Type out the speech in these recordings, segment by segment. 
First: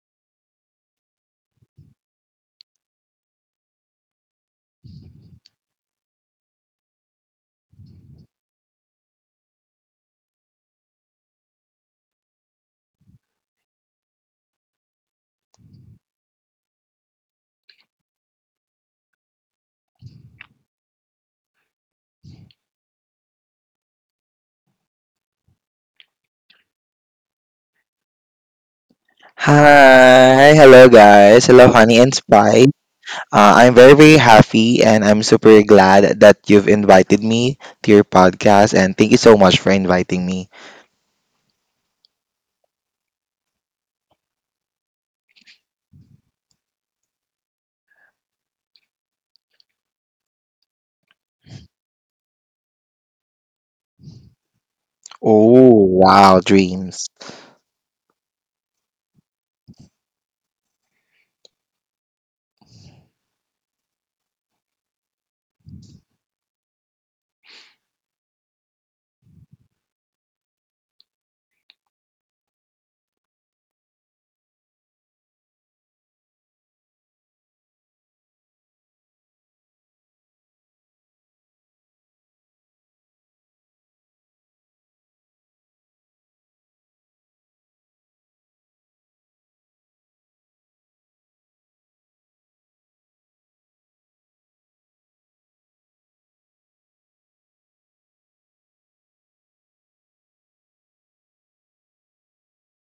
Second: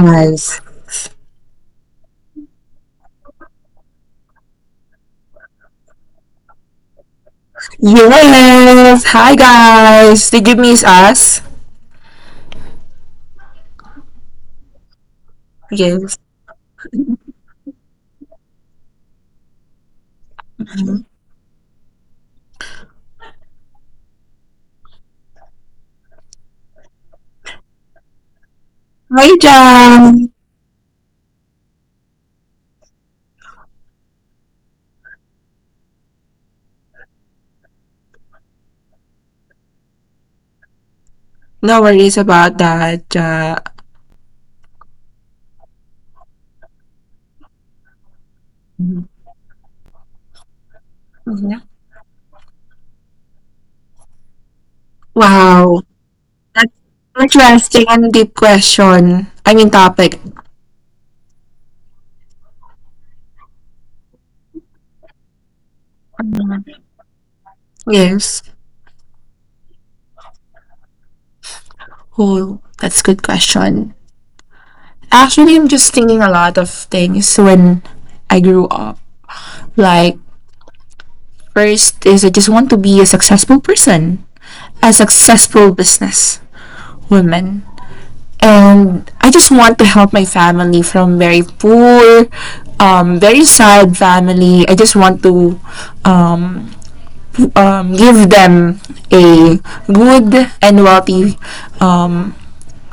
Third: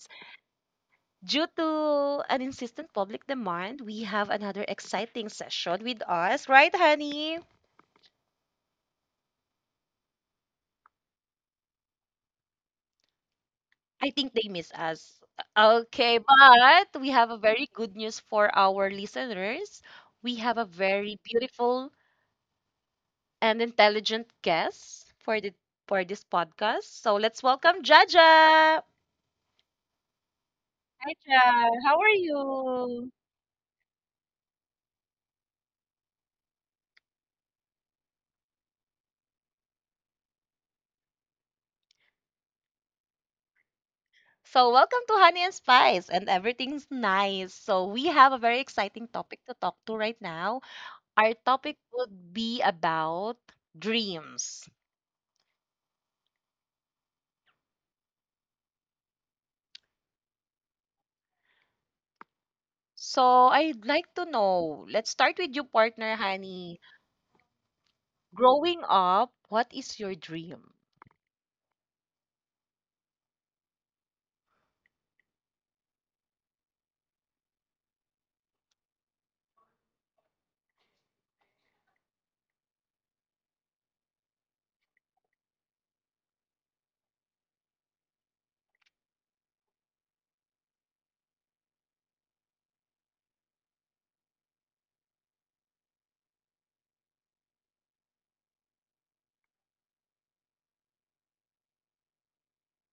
Guys. Due to an insistent public demand, we have another exciting session with us, right, Honey? Yes. Hi guys. Did you miss us? I think they miss us. Yes. Okay, but we have a very good news for our listeners. We have a very beautiful and intelligent guest for the for this podcast. So let's welcome Jaja. Hi Jam. Hi, hello Hi, guys. Hello, Jaja. How Honey are and Spy. you? I'm very, very happy and I'm super glad that you've invited me to your podcast and thank you so much for inviting me. No worries about that. Ja. So, welcome to Honey and Spice and everything's nice. So, we have a very exciting topic to talk to right now. Our Mhm. topic would be about dreams. Oh, Wow. wow, That's dreams. interesting and deep question. I mean topic. So, I'd like to know, let's start with you, partner Honey. Yes. Growing up, what is your dream? Oh, that's good question. Actually, I'm just thinking a lot of things when I grew up. Like first is I just want to be a successful person, a successful business woman. And I just want to help my family from very poor, very sad family. I just want to um, give them a good and wealthy um,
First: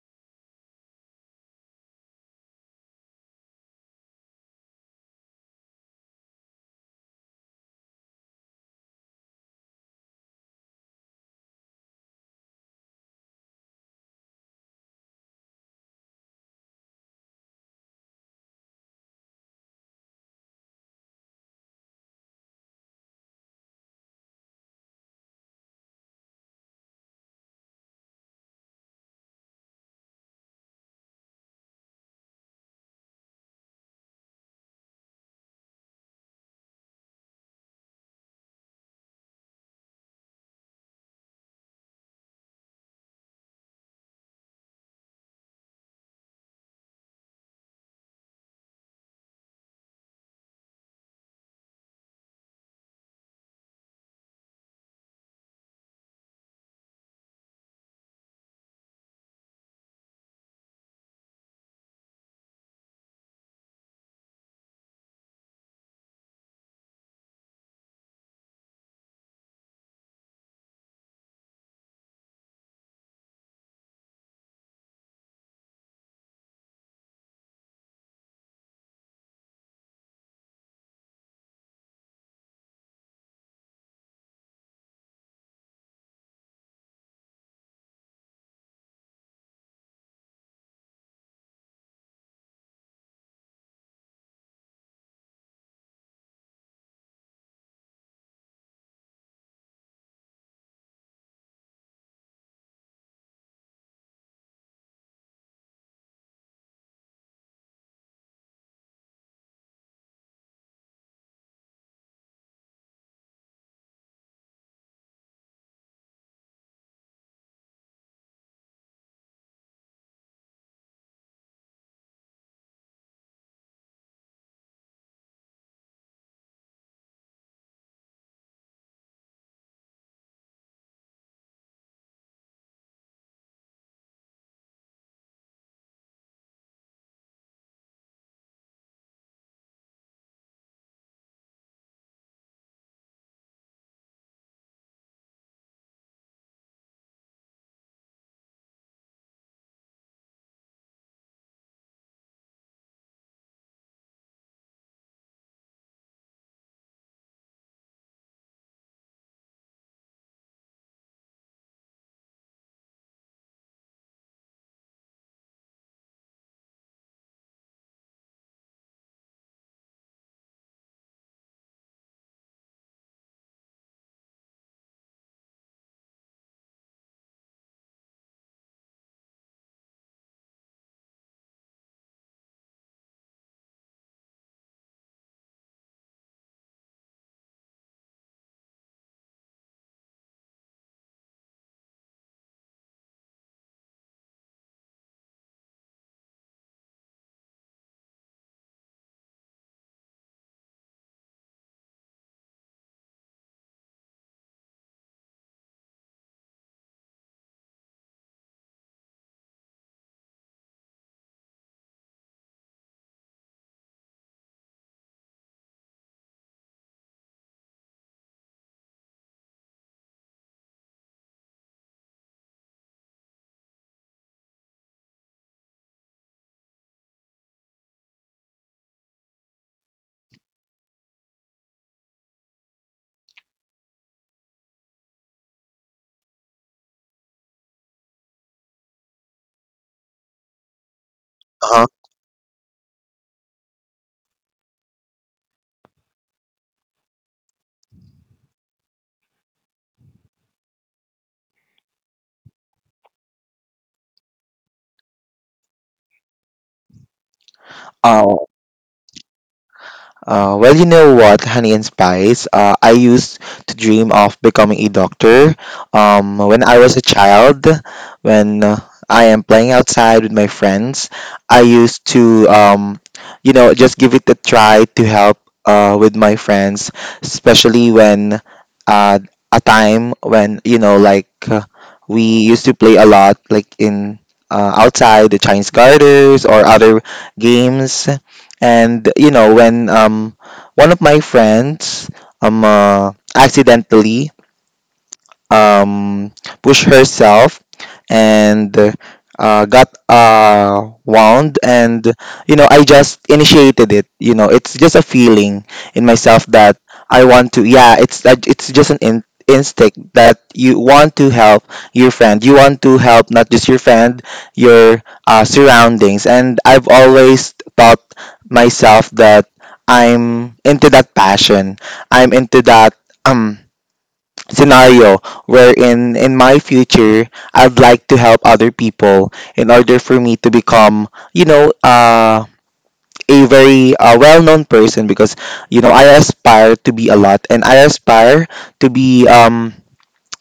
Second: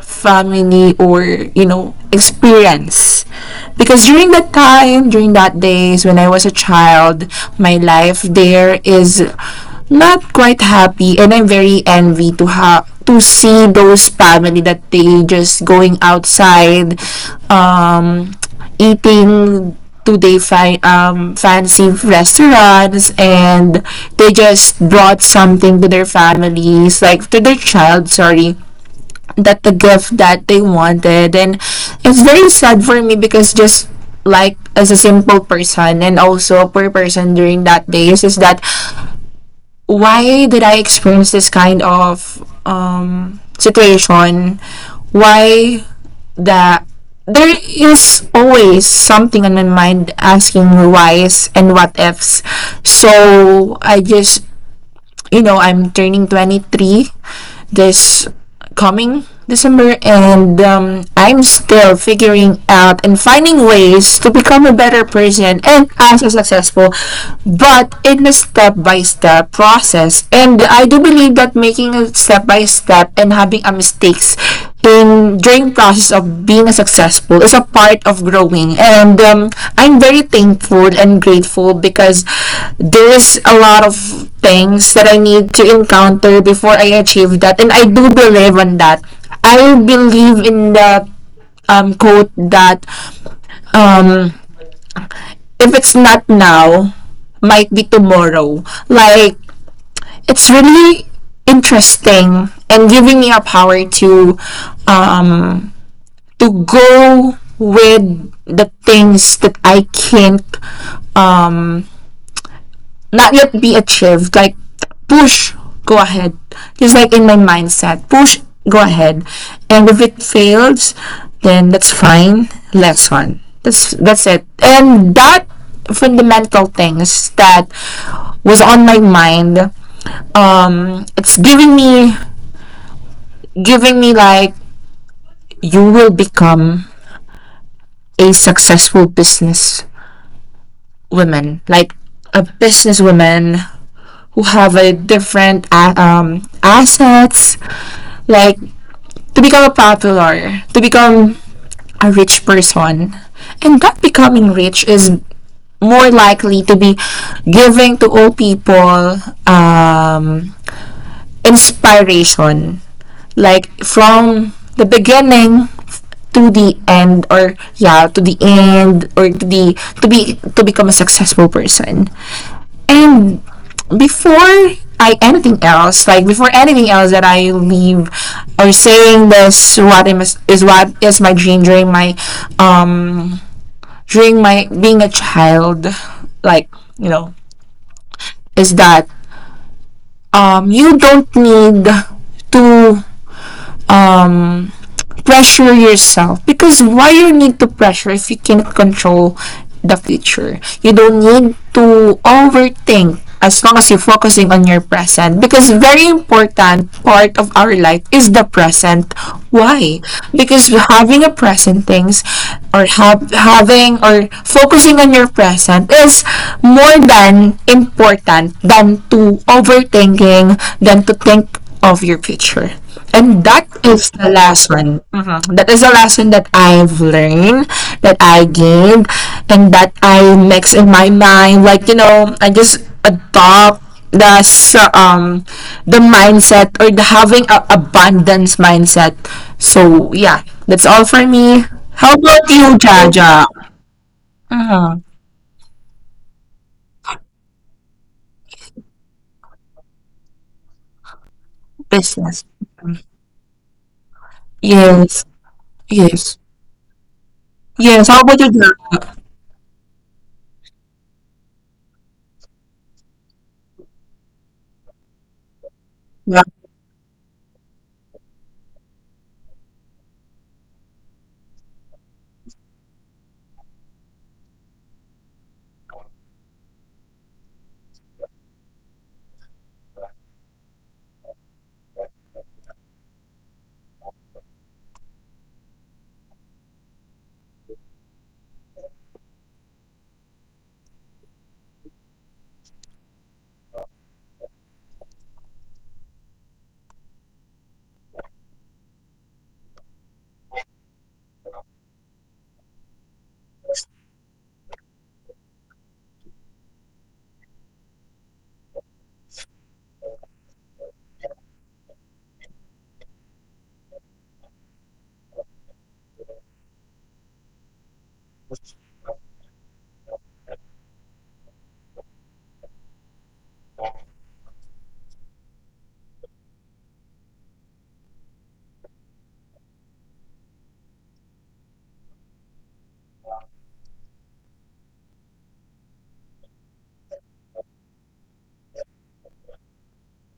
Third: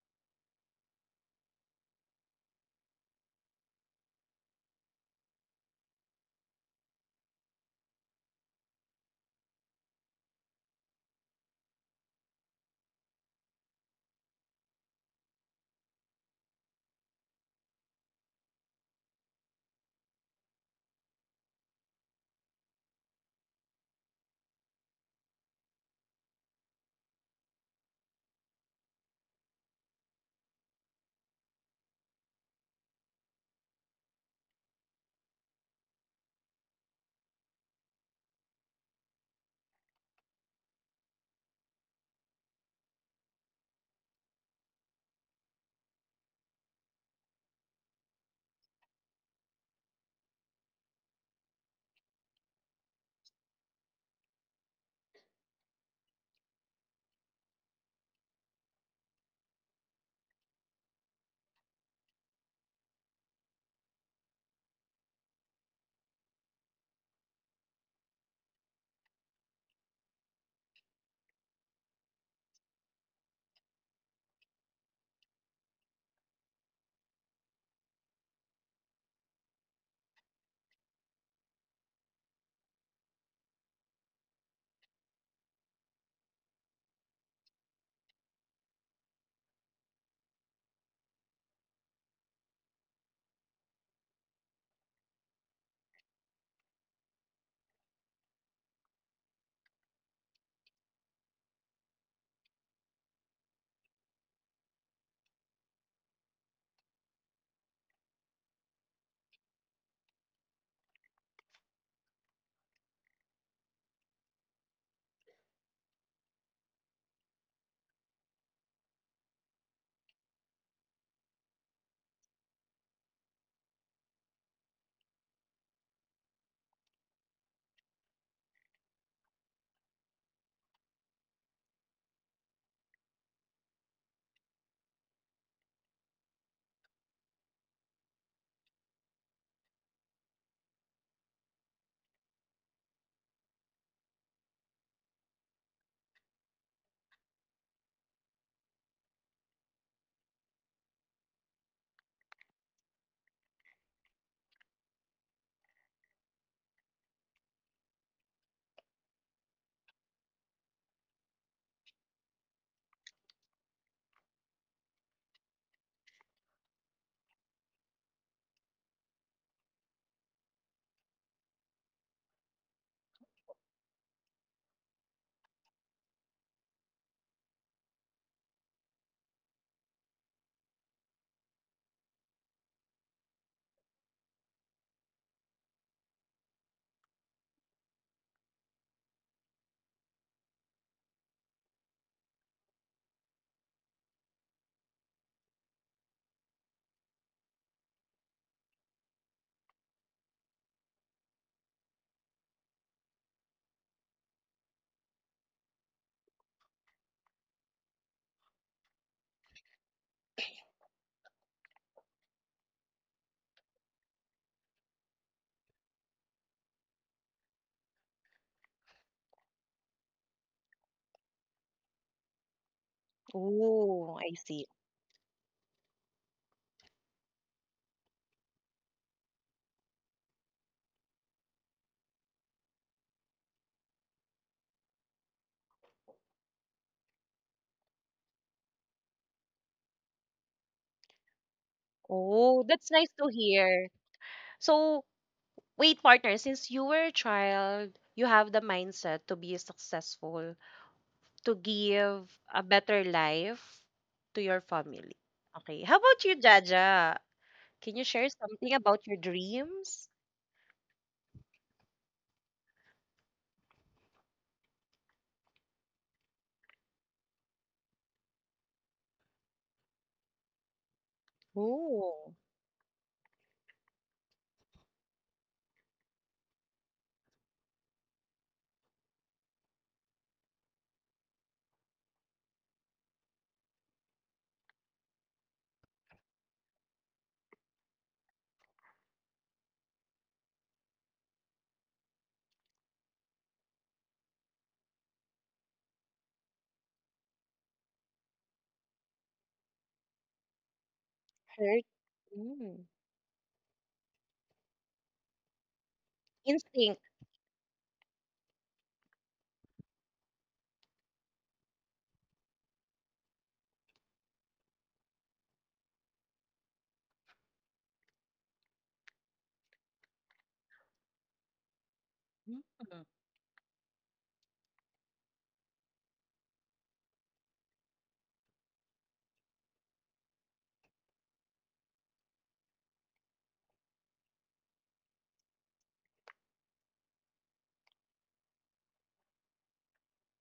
family or experience because during that time during that days when I was a child, my life there is not quite happy, and I'm very envy to have to see those family that they just going outside um eating to they fancy restaurants. And they just brought something to their families, like to their child, sorry, that the gift that they wanted. And it's very sad for me because just like as a simple person and also a poor person during that days is that why did I experience this kind of situation? Why that there is always something on my mind asking whys and what ifs. So I just, I'm turning 23 this coming December, and I'm still figuring out and finding ways to become a better person and also successful, but in a step by step process. And I do believe that making a step by step and having a mistakes in during process of being successful is a part of growing, and I'm very thankful and grateful because there is a lot of things that I need to encounter before I achieve that. And I do believe on that. I believe in the quote that, um, if it's not now, might be tomorrow. Like, it's really interesting and giving me a power um to go with the things that I can't um not yet be achieved. Like push, go ahead. Just like in my mindset. Push, go ahead. And if it fails, then that's fine. Let's on. That's it. And that fundamental things that was on my mind. It's giving me like you will become a successful business women, like a businesswoman who have a different assets, like to become popular, to become a rich person. And that becoming rich is more likely to be giving to all people um, inspiration, like from the beginning to the end, or yeah to the end, or to the to be to become a successful person. And before I anything else, like before anything else that I leave or saying this what is what is my dream um during my being a child, like, you know, is that you don't need to um pressure yourself. Because why you need to pressure if you can't control the future? You don't need to overthink as long as you're focusing on your present, because very important part of our life is the present. Why? Because having a present things, or having, or focusing on your present is more than important than to overthinking, than to think of your future. And that is Oh, the I see. lesson. Mhm. That is the lesson that I've learned, that I gained, and that I mix in my mind. Like, I just adopt the s- um the mindset, or the having a abundance mindset. So yeah, that's all for me. Uh-huh. How about Oh, you, that's nice to Jaja? hear. So, wait, partner, since you were a child, you have the mindset to be successful, to give Business. a better life to your family. Yes. Okay. How about you, Yes. Jaja? Can you Yes. How share Uh, about you, something about Jaja? your dreams? well, you know what, honey and spice. I used to dream of becoming a doctor. When I was a child, when I am playing outside with my friends, I used Oh, to, you know, just give it a try to help with my friends, especially when uh, a time when, you know, like we used to play a lot, like in outside the Chinese gardens or other games. And you know, when one of my friends accidentally um, pushed herself and got wound. hurt. And you know, I Mm. just initiated it. You know, it's just a feeling in myself that Instinct. I want to, yeah, it's just an instinct that you want to help your friend. You want to help not just your friend, your surroundings. And I've always thought myself that I'm into that passion, I'm into that Mm. um scenario wherein in my future I'd like to help other people in order for me to become, you know, a very well-known person, because you know I aspire to be a lot and I aspire to be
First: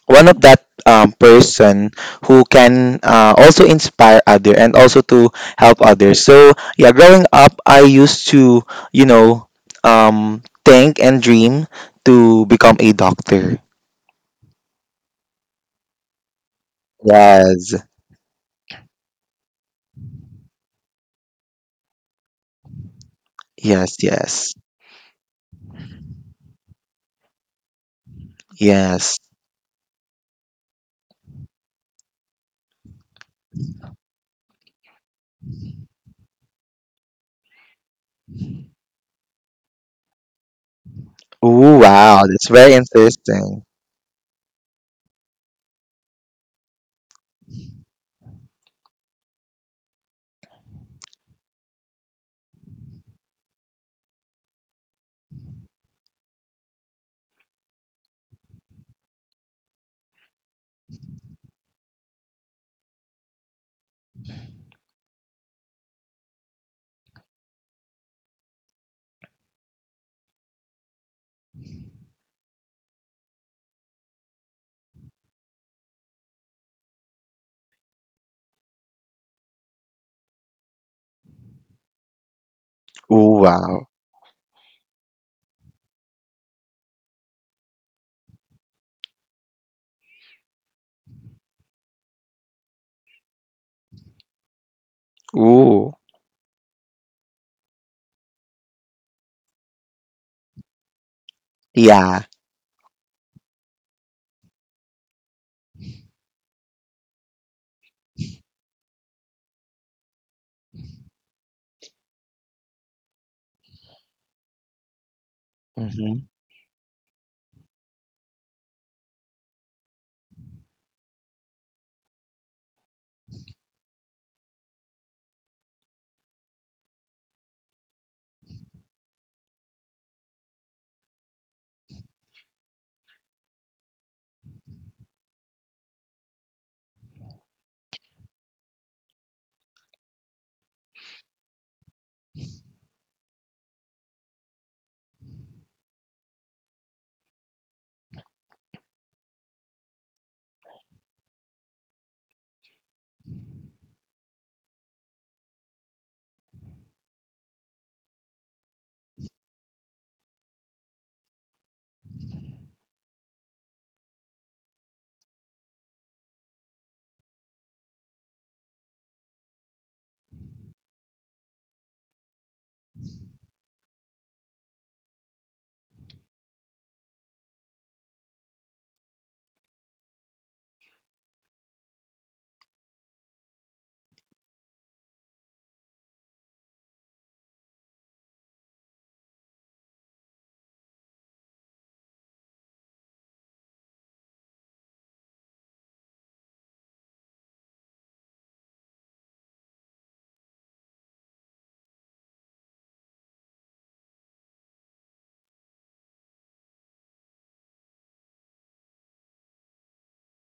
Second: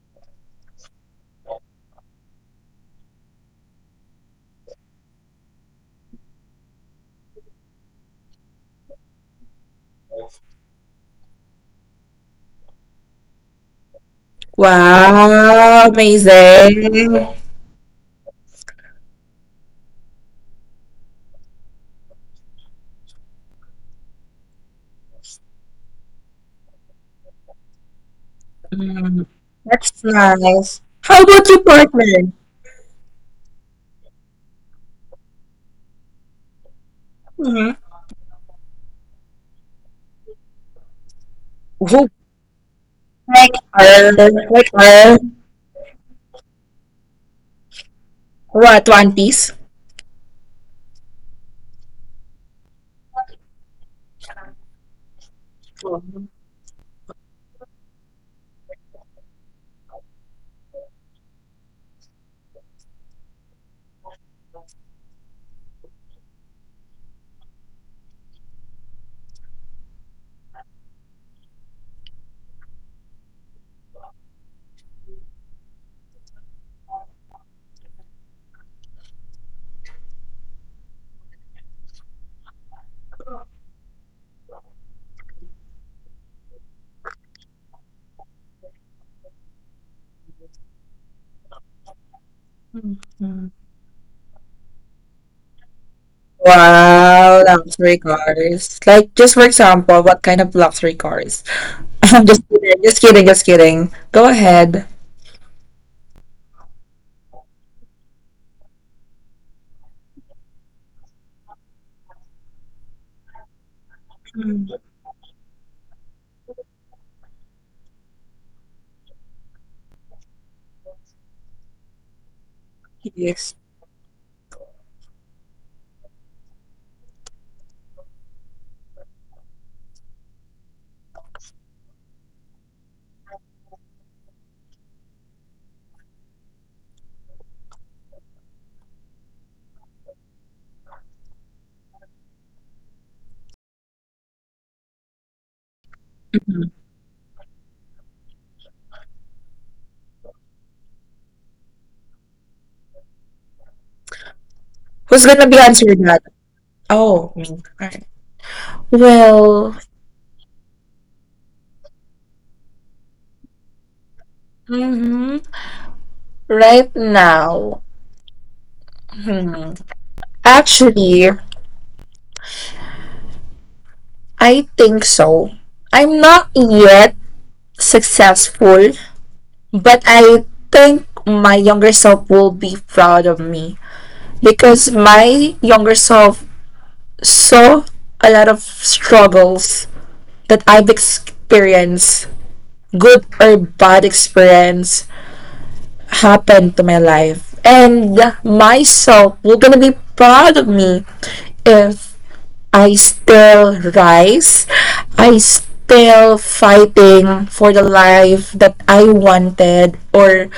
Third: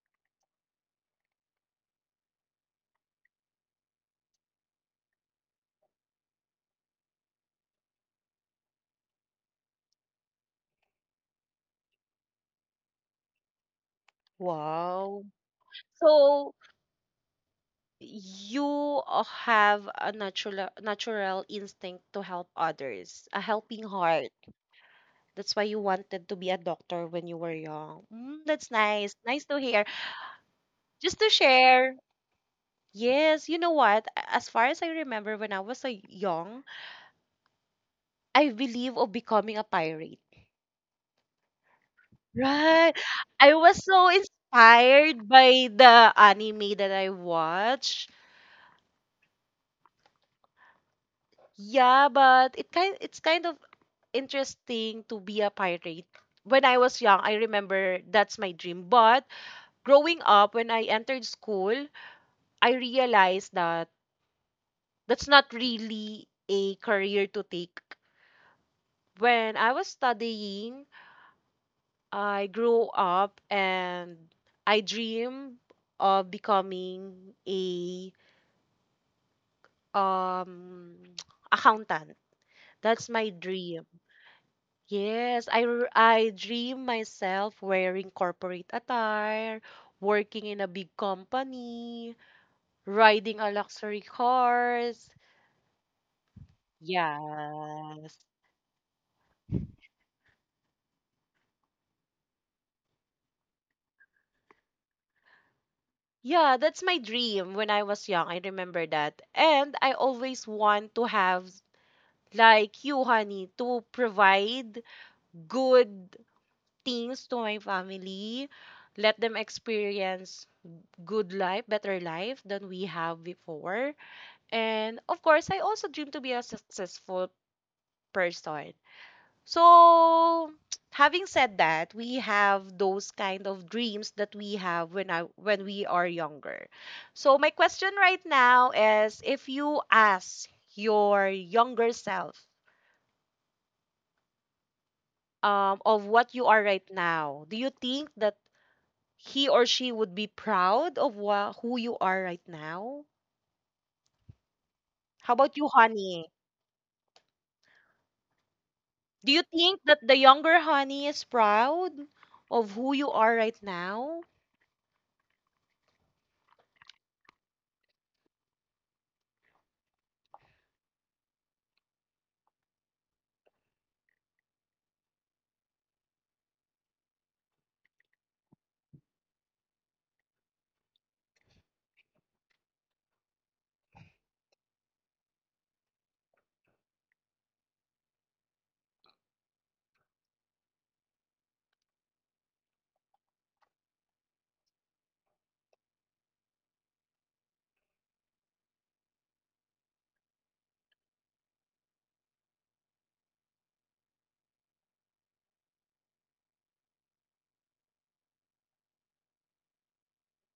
one of that person who can also inspire other and also to help others. So yeah, growing up I used to, you know, think and dream to become a doctor. Wow. Wow, So amazing. Yes. you have a natural instinct to help others, a helping Yes, heart. yes, That's why you wanted to be a doctor when you were young. Mm, that's nice. yes. Nice to hear. That's nice. Just How to about your share. partner? Yes, you know what? As far as I remember, when I was a young, I believe of becoming a pirate. Ooh, Who wow, that's very Right. I like interesting. was so her? Like her? inspired by the anime that I watched. What? One Piece? Yeah, but it's kind of interesting to be a Wow, pirate. When I was young, I remember that's my dream. But growing up, when I entered school, I realized that that's not really a career to take. When I was studying I grew up and I dream of becoming a um accountant. That's my Ooh, dream. wow. Yes, I dream myself wearing corporate attire, working in a big company, riding a luxury cars. Ooh, luxury Yes. cars. Like, just for example, what kind of luxury cars? I'm yeah. just kidding, just kidding, just kidding. Go ahead. Yeah, that's my dream when I was young. I remember that. And I always want to have like you, honey, to provide good Mm-hmm. things to my family, let them experience good life, better life than we have Yes. before. And of course, I also dream to be a successful person. So, having said that, we have those kind of dreams that we have when we are younger. So, my question right now is if you ask your younger self of what you are right now, do you think that he or she would be proud of who you are right now? Who's How gonna about be you, answering that? honey? Oh, me. Alright. Do you Well, think that the younger honey is proud of who you are right now? hmm right now, hmm, actually, I think so. I'm not yet successful. But I think my younger self will be proud of me, because my younger self saw a lot of struggles that I've experienced, good or bad experience happened to my life. And myself will gonna be proud of me if I still rise, I still fighting for the life that I wanted, or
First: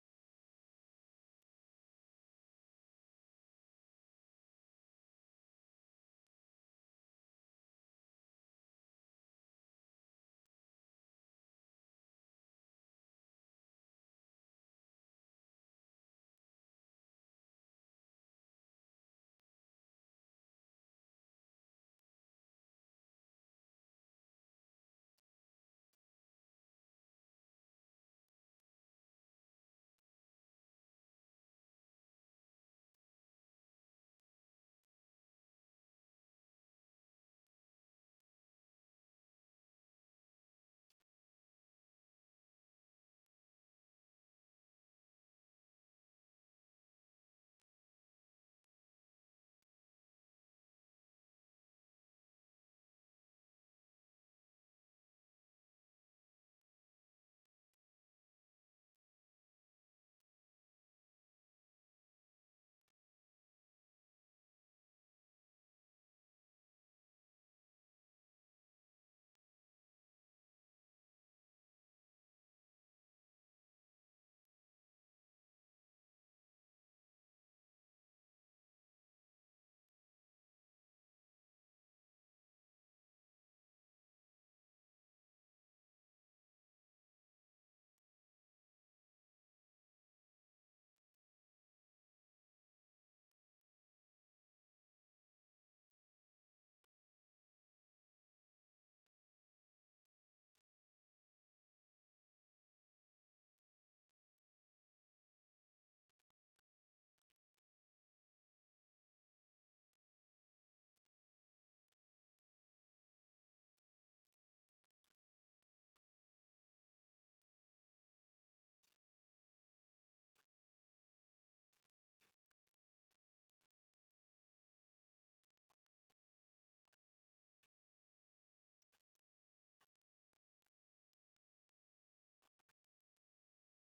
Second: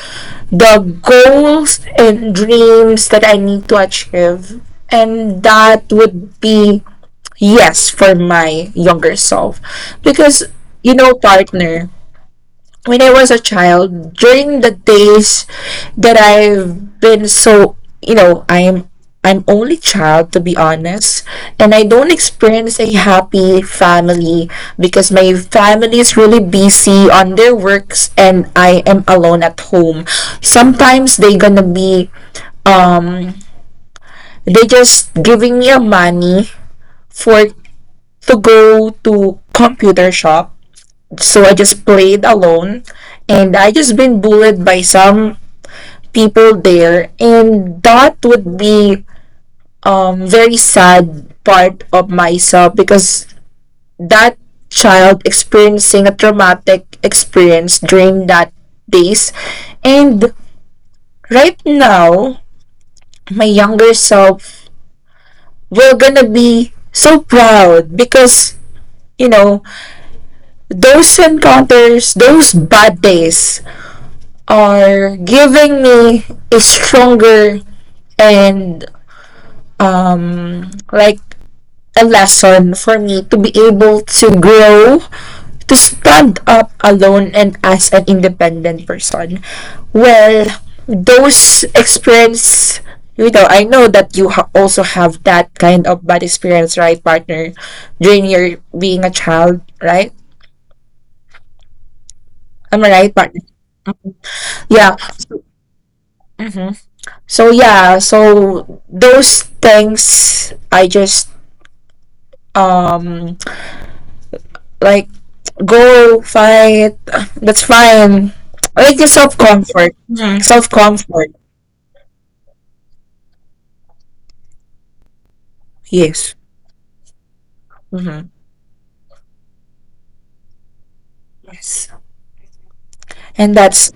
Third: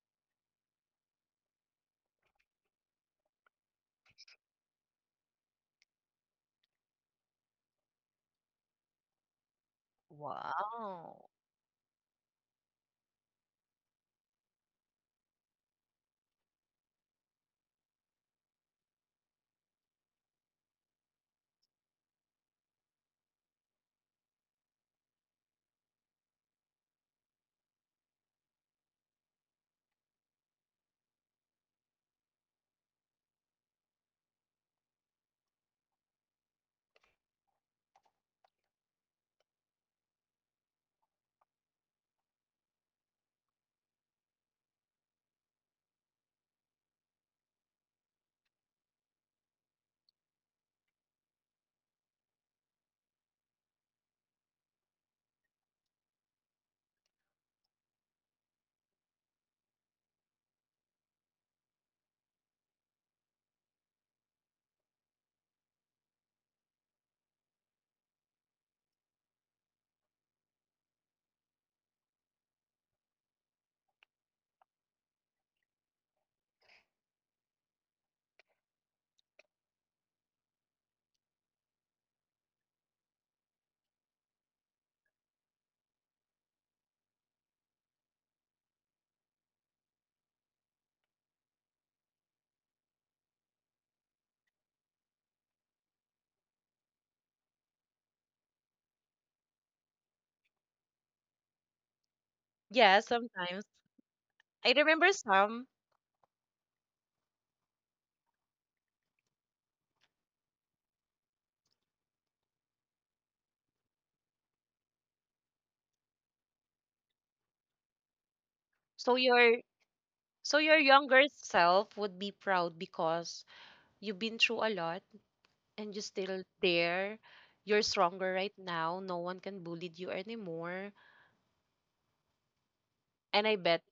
the goals and dreams that I need to achieve. And that would be yes for my younger self. Because, you know, Wow. partner, when I was a child, during the days that I've been so, you know, I'm only child to be honest, and I don't experience a happy family because my family is really busy on their works and I am alone at home. Sometimes they gonna be um they just giving me a money for to go to computer shop. So I just played alone and I just been bullied by some people there, and that would be very sad part of myself, because that child experiencing a traumatic experience during that days. And right now my younger self will gonna be so proud because you know those encounters, those bad days are giving me a stronger and like a lesson for me to be able to grow, to stand up alone and as an independent person. Well, those experience, I know that you also have that kind of bad experience, right, partner, during your being a child, right? Am I Yeah, right, partner? sometimes. I Yeah. remember some. Mm-hmm. So yeah, so those things I just um like go fight. That's fine. Like your So self your comfort. Mhm. so Self your younger comfort. self would be proud because you've been through a lot and you're Yes. still there. You're Mm-hmm. stronger right now. No one can bully you anymore. Yes. And And I bet that's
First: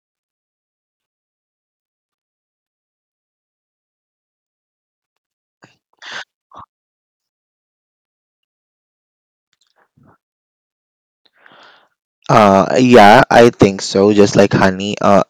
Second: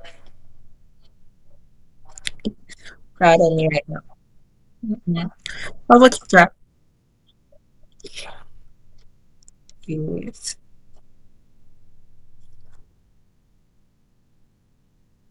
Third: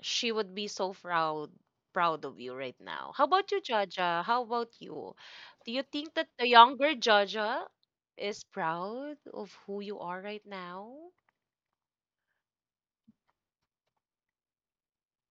she would be so proud of you right now. How proud about on you, me right Jaja? now. How about you? Mhm. Do you How about think you, that the Jack? younger Jaja is proud of who you are right Yes. now? Yeah, I think so. Just like honey,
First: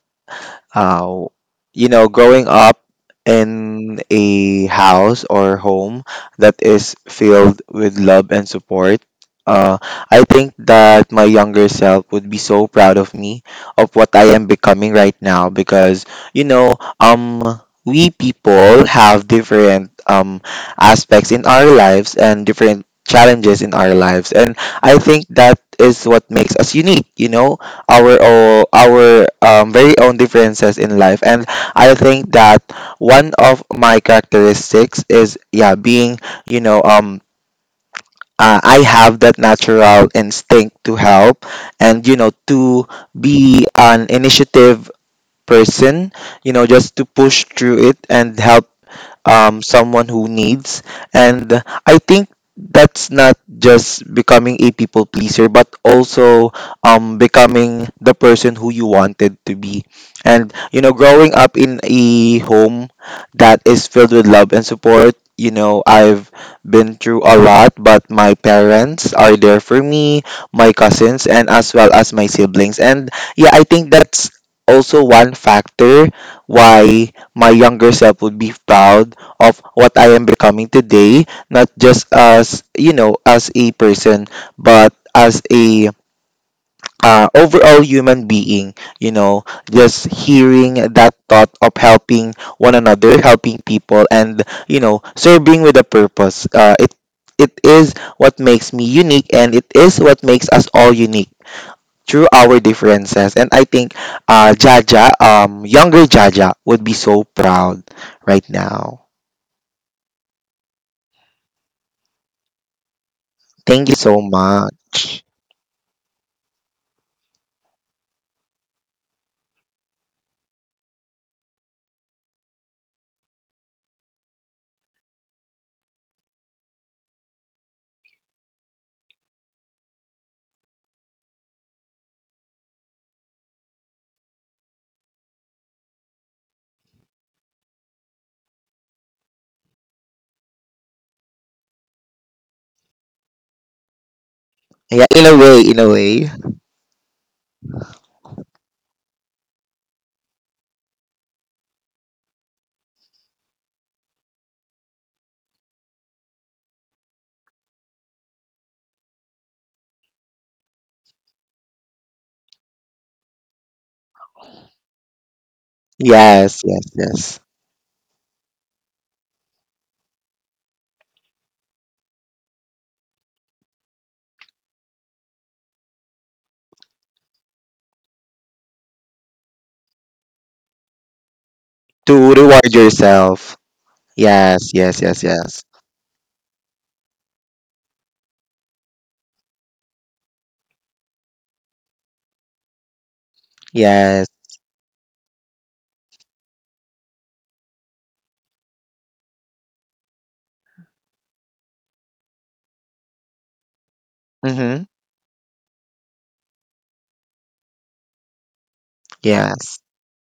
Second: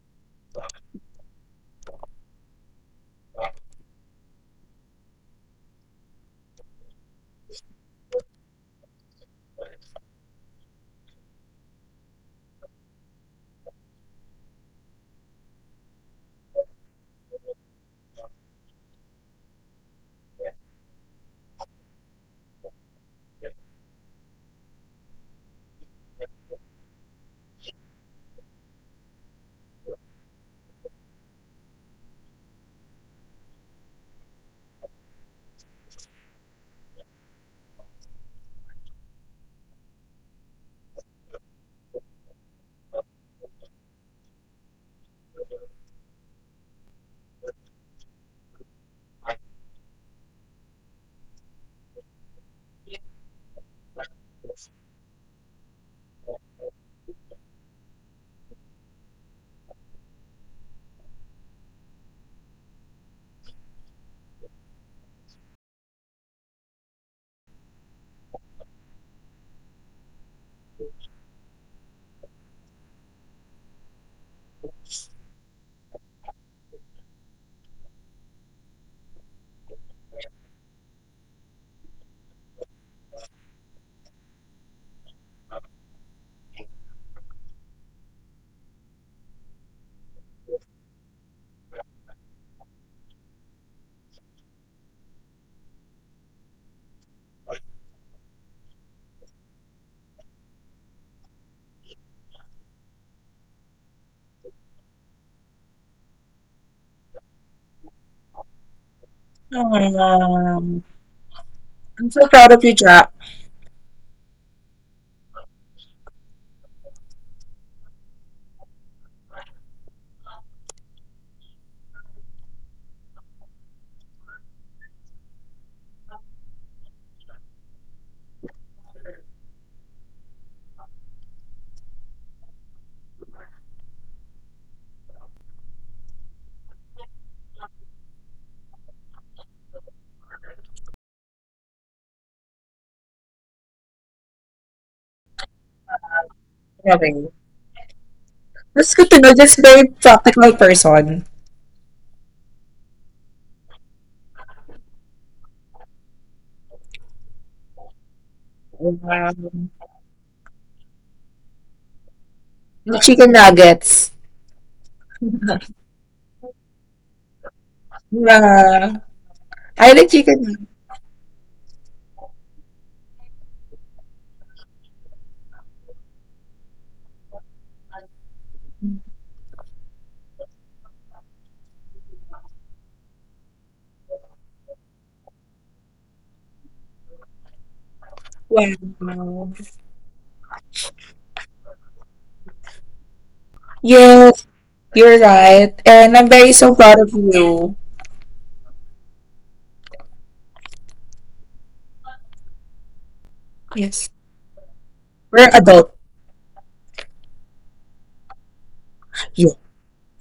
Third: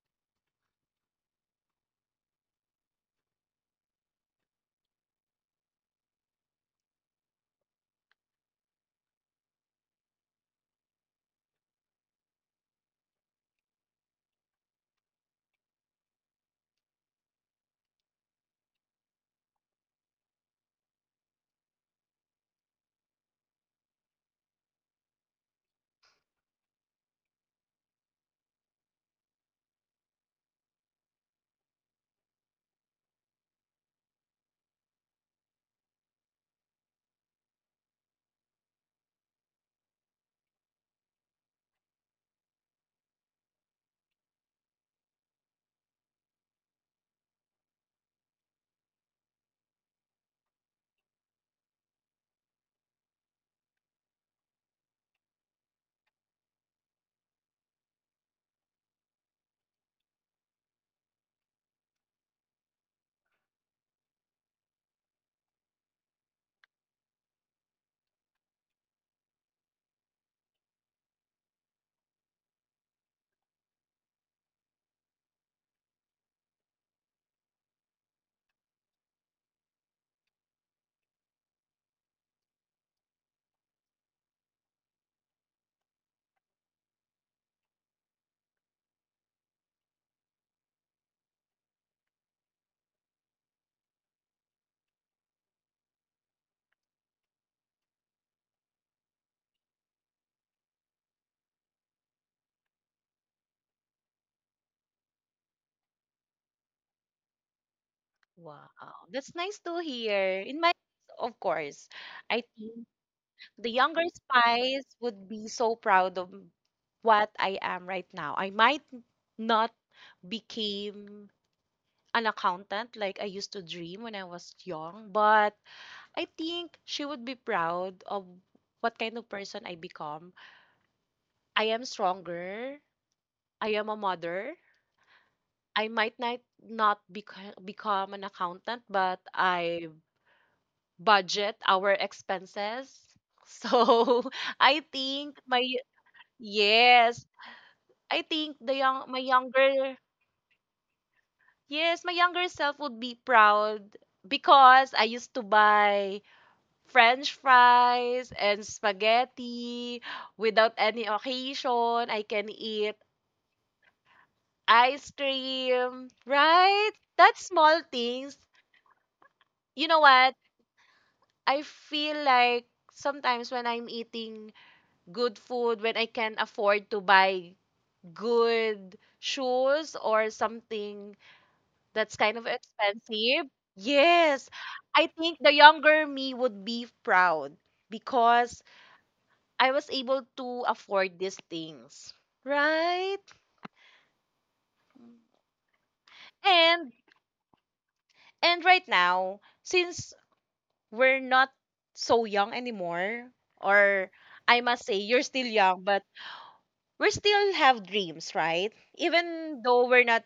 uh, you know, growing up in a house or home that is filled with love and support, uh, I think that my younger self would be so proud of me, of what I am becoming right now, because, you know, we people have different aspects in our lives and different challenges in our lives. And I think that is what makes us unique, you know? Our our very own differences in life. And I think that one of my characteristics is, yeah, being, you know, I have that natural instinct to help, and you know, to be an initiative person, you know, just to push through it and help someone who needs. And I think that's not just becoming a people pleaser, but also becoming the person who you wanted to be. And, you know, growing up in a home that is filled with love and support, you know, I've been through a lot, but my parents are there for me, my cousins, and as well as my siblings. And yeah, I think that's also one factor why my younger self would be proud of what I am becoming today, not just as, you know, as a person, but as a overall human being, you know, just hearing that thought of helping one another, helping people, and, you know, serving with a purpose. It is what makes me unique and it is what makes us all unique through our differences. And I think Jaja, younger Jaja, would be so proud right Wow, now. that's nice Oh to my hear. In my god, of course, I'm so I proud of you, think Jack. the Thank you younger so Spice much. would be so proud of what I am right now. I might not became an accountant like I used to dream when I was young, but I think she would be proud of what kind of person I become. I am stronger. I am a mother. I might not become an accountant, but I budget our expenses. So I Yeah, in think a my way, in a way. Loving yes, you. I think the That's young good my to know. Just very younger practical person. yes, my younger self would be proud because I used to buy French fries and Um, spaghetti without any occasion. I can eat the chicken nuggets. ice cream, Yes, yes, right? yes. That's small things. Yeah. You I know like what? chicken. I feel like sometimes when I'm eating good food, when I can afford to buy good shoes or something that's To kind of reward expensive, yourself. yes, Yes, I yes, yes, think the yes. younger me would be proud because Wow. I was able to afford these things. Right? Yes. Yes, you're right. And I'm very so And proud of you. and right now, since we're not so young anymore, or Yes. I must Mm-hmm. say you're still We're young, adult. but we still have dreams, right? You. Even Yes. though we're not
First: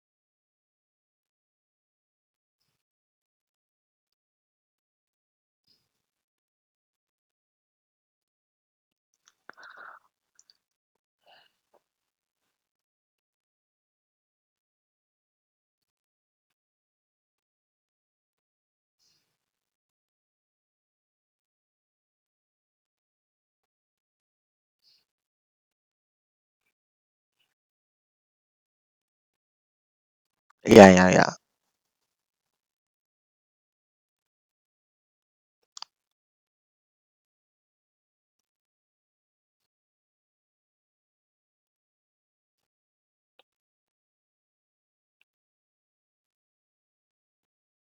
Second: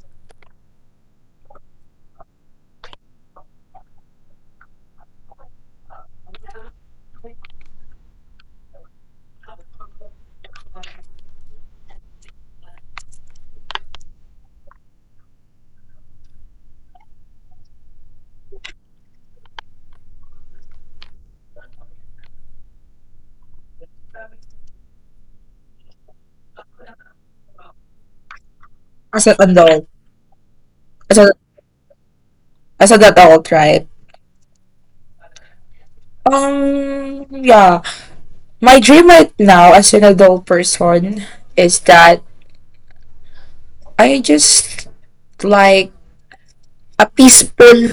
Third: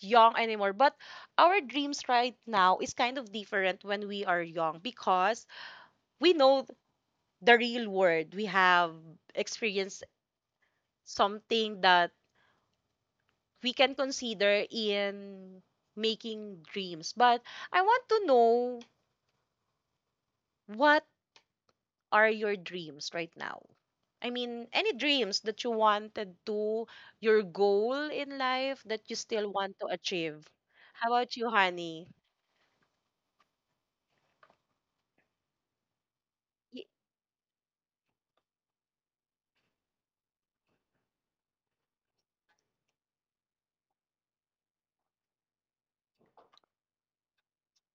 young anymore, but our dreams right now is kind of different when we are young because we know the real world. We have experienced something that we can consider in making dreams. But I want to know what are your dreams right now? I mean, any dreams that you wanted to, your goal in life that you As an still want to adult. achieve. Yeah, How yeah, As, a, yeah. about you, honey? as an adult, right? Y- Yeah. My dream right now as an adult person is that I just like a peaceful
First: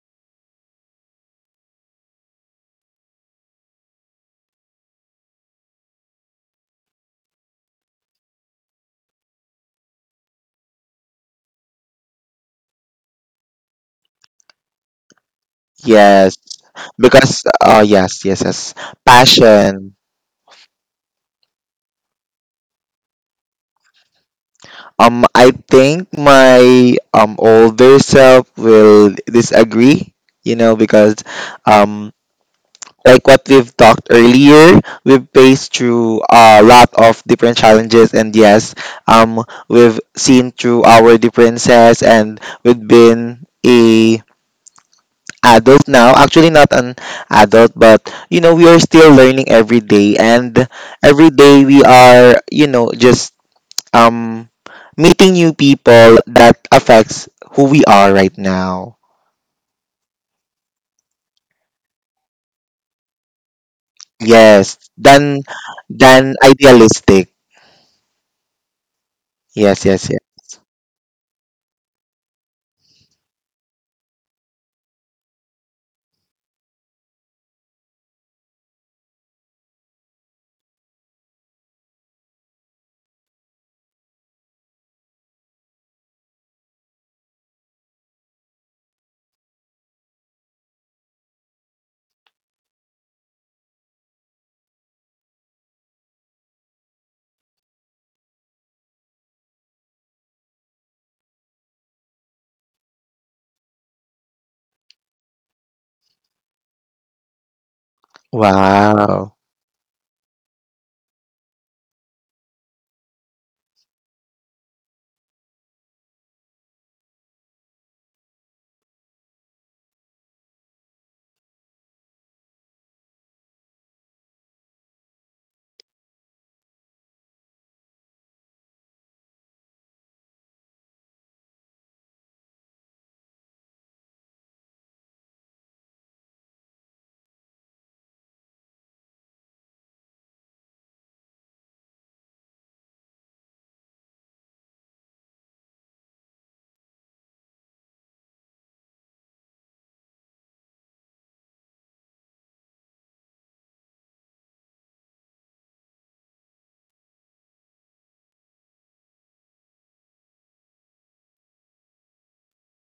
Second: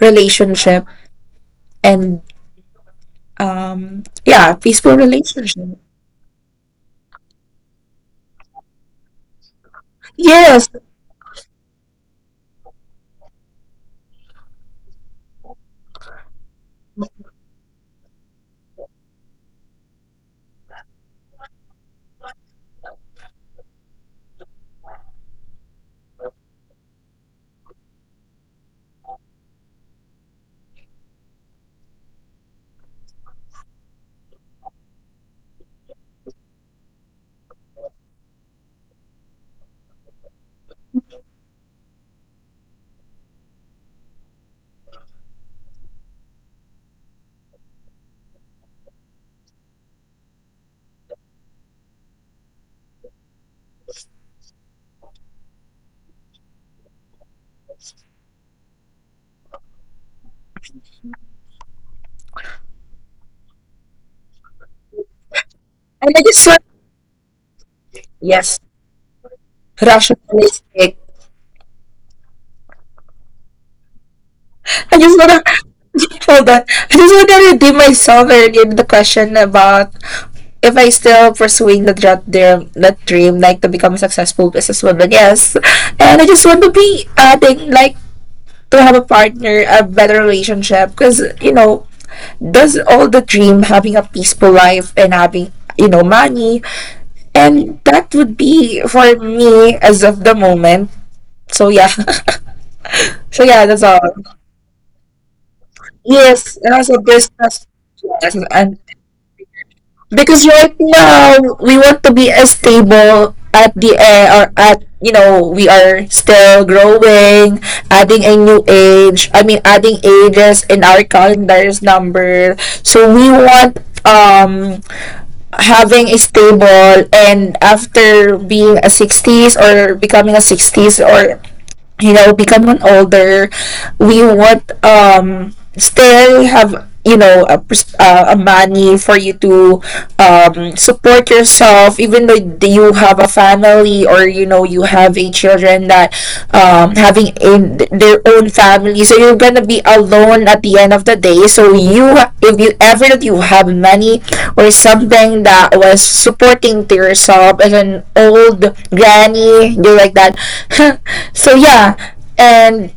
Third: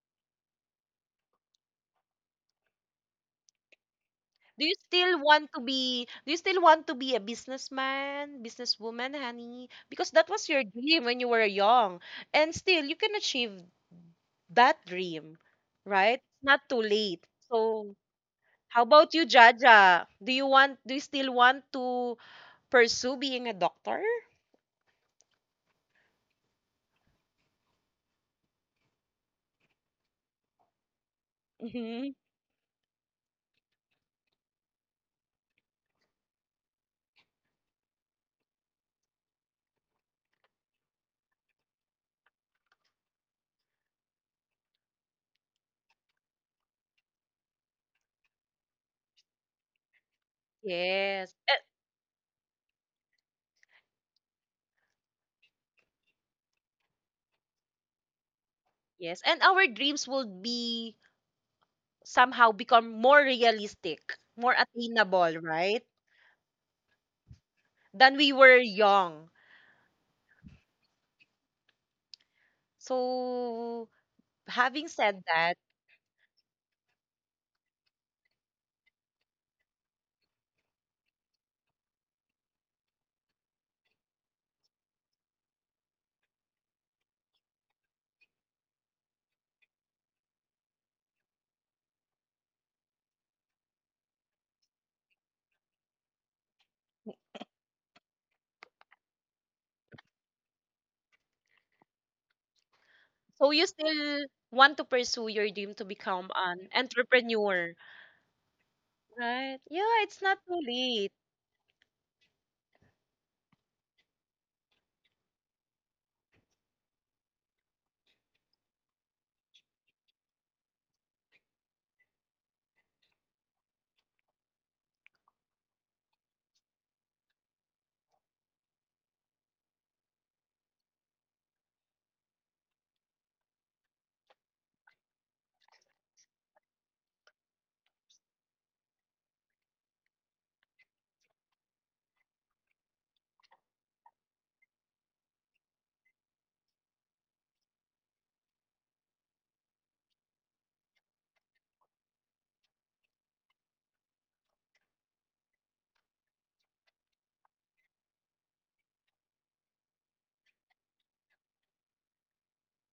relationship and yeah, Do you peaceful still want relationship. To be a businessman, businesswoman, honey? Because that was your Yes. dream when you were young. And still you can achieve that dream, right? Yes. Not too late. Because, So yes, yes, yes. how about you, Passion. Jaja? Do you want do you still want to pursue being a doctor? I think my older self will disagree, you know, because um Hmm. like what we've talked earlier, we've faced through a lot of different challenges. And yes, um we've seen through our differences and we've been a adult now. Actually not an adult, but you know, we are still learning every day and every Yes. Eh, day we are, you know, just um, meeting new people that affects who we are right now. yes. And our dreams will be somehow become more realistic, more Yes, attainable, right? And I than just want idealistic. Than we yes. were young. Yes, yes, yes. Rationalistic. So, having I just said wanna that, hold on. I just wanna redeem myself earlier in the question about if I still pursuing that dream, like to become a successful businesswoman, yes. And I just want to be adding, like, to have a partner, a better relationship, because, does all the dream having a peaceful life and having, money. And that would be for me as of the moment. So, yeah. So, so yeah, you that's all. still want to pursue your dream to become Yes, an and also business. entrepreneur, Yes, and Wow. right? Yeah, it's not because too right late. now we want to be as stable at the or at we are still growing, adding a new age, I mean adding ages in our calendar's number. So we want um having a stable, and after being a 60s or becoming a 60s, or becoming older, we want still have, a, a money for you to support yourself, even though you have a family, or you have a children that having in their own family. So you're gonna be alone at the end of the day. So if you ever that you have money or something that was supporting to yourself as an old granny, you're like that. So yeah, and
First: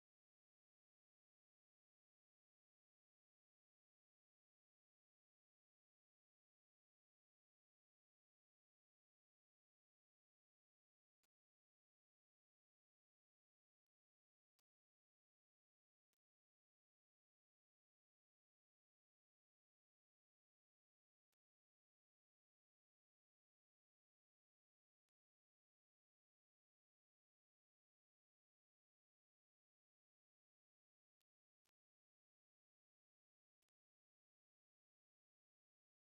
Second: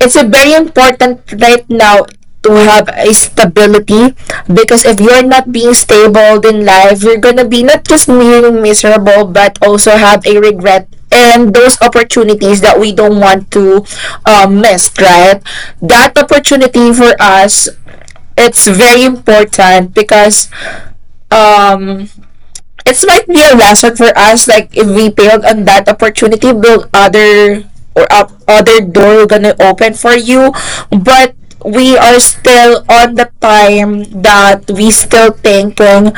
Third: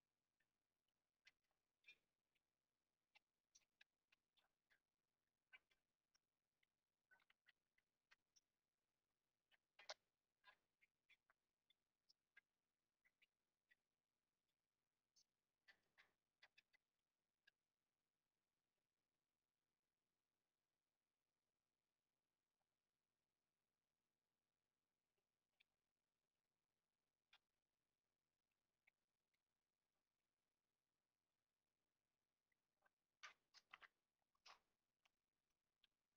it's a very important right now to have a stability, because if you're not being stable in life, you're gonna be not just being miserable but also have a regret, and those opportunities that we don't want to miss, right? That opportunity for us, it's very important, because um, it might be a lesson for us. Like if we failed on that opportunity, will other or up other door gonna open for you? But we are still on the time that we still thinking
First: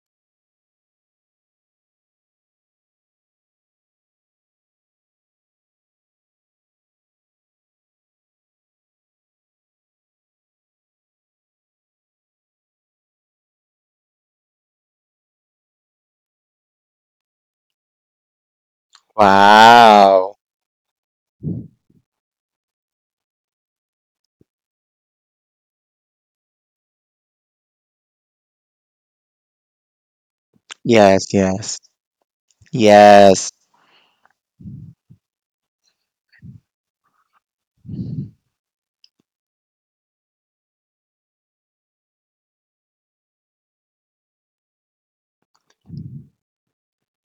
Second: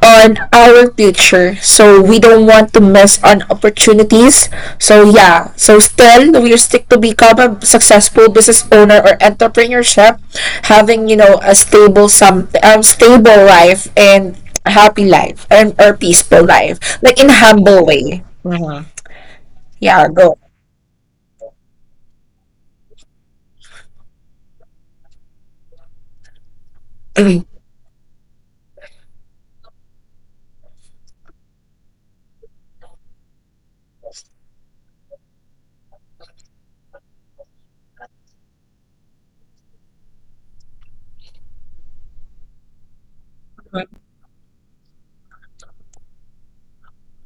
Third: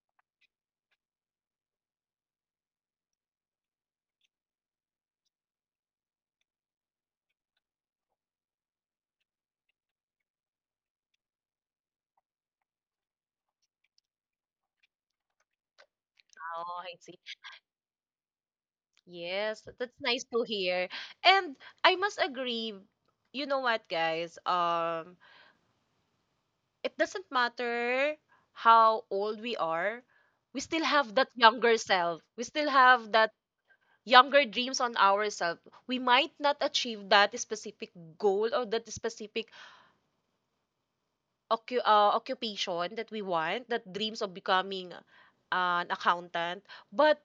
on our future. So we don't want to miss on opportunities. So yeah, so still we stick to become a successful business owner or entrepreneurship, having a stable some stable life, and a happy life, and or peaceful Oh, life, I see. like in humble way. That's Yeah, nice go. Wow. to hear. And I must agree, you know what, guys? It doesn't matter how old we are, we still have that Yes, younger yes. self. We still have that Yes. younger dreams on ourselves. We might not achieve that specific goal or that specific occupation that we want, that dreams of becoming an accountant. But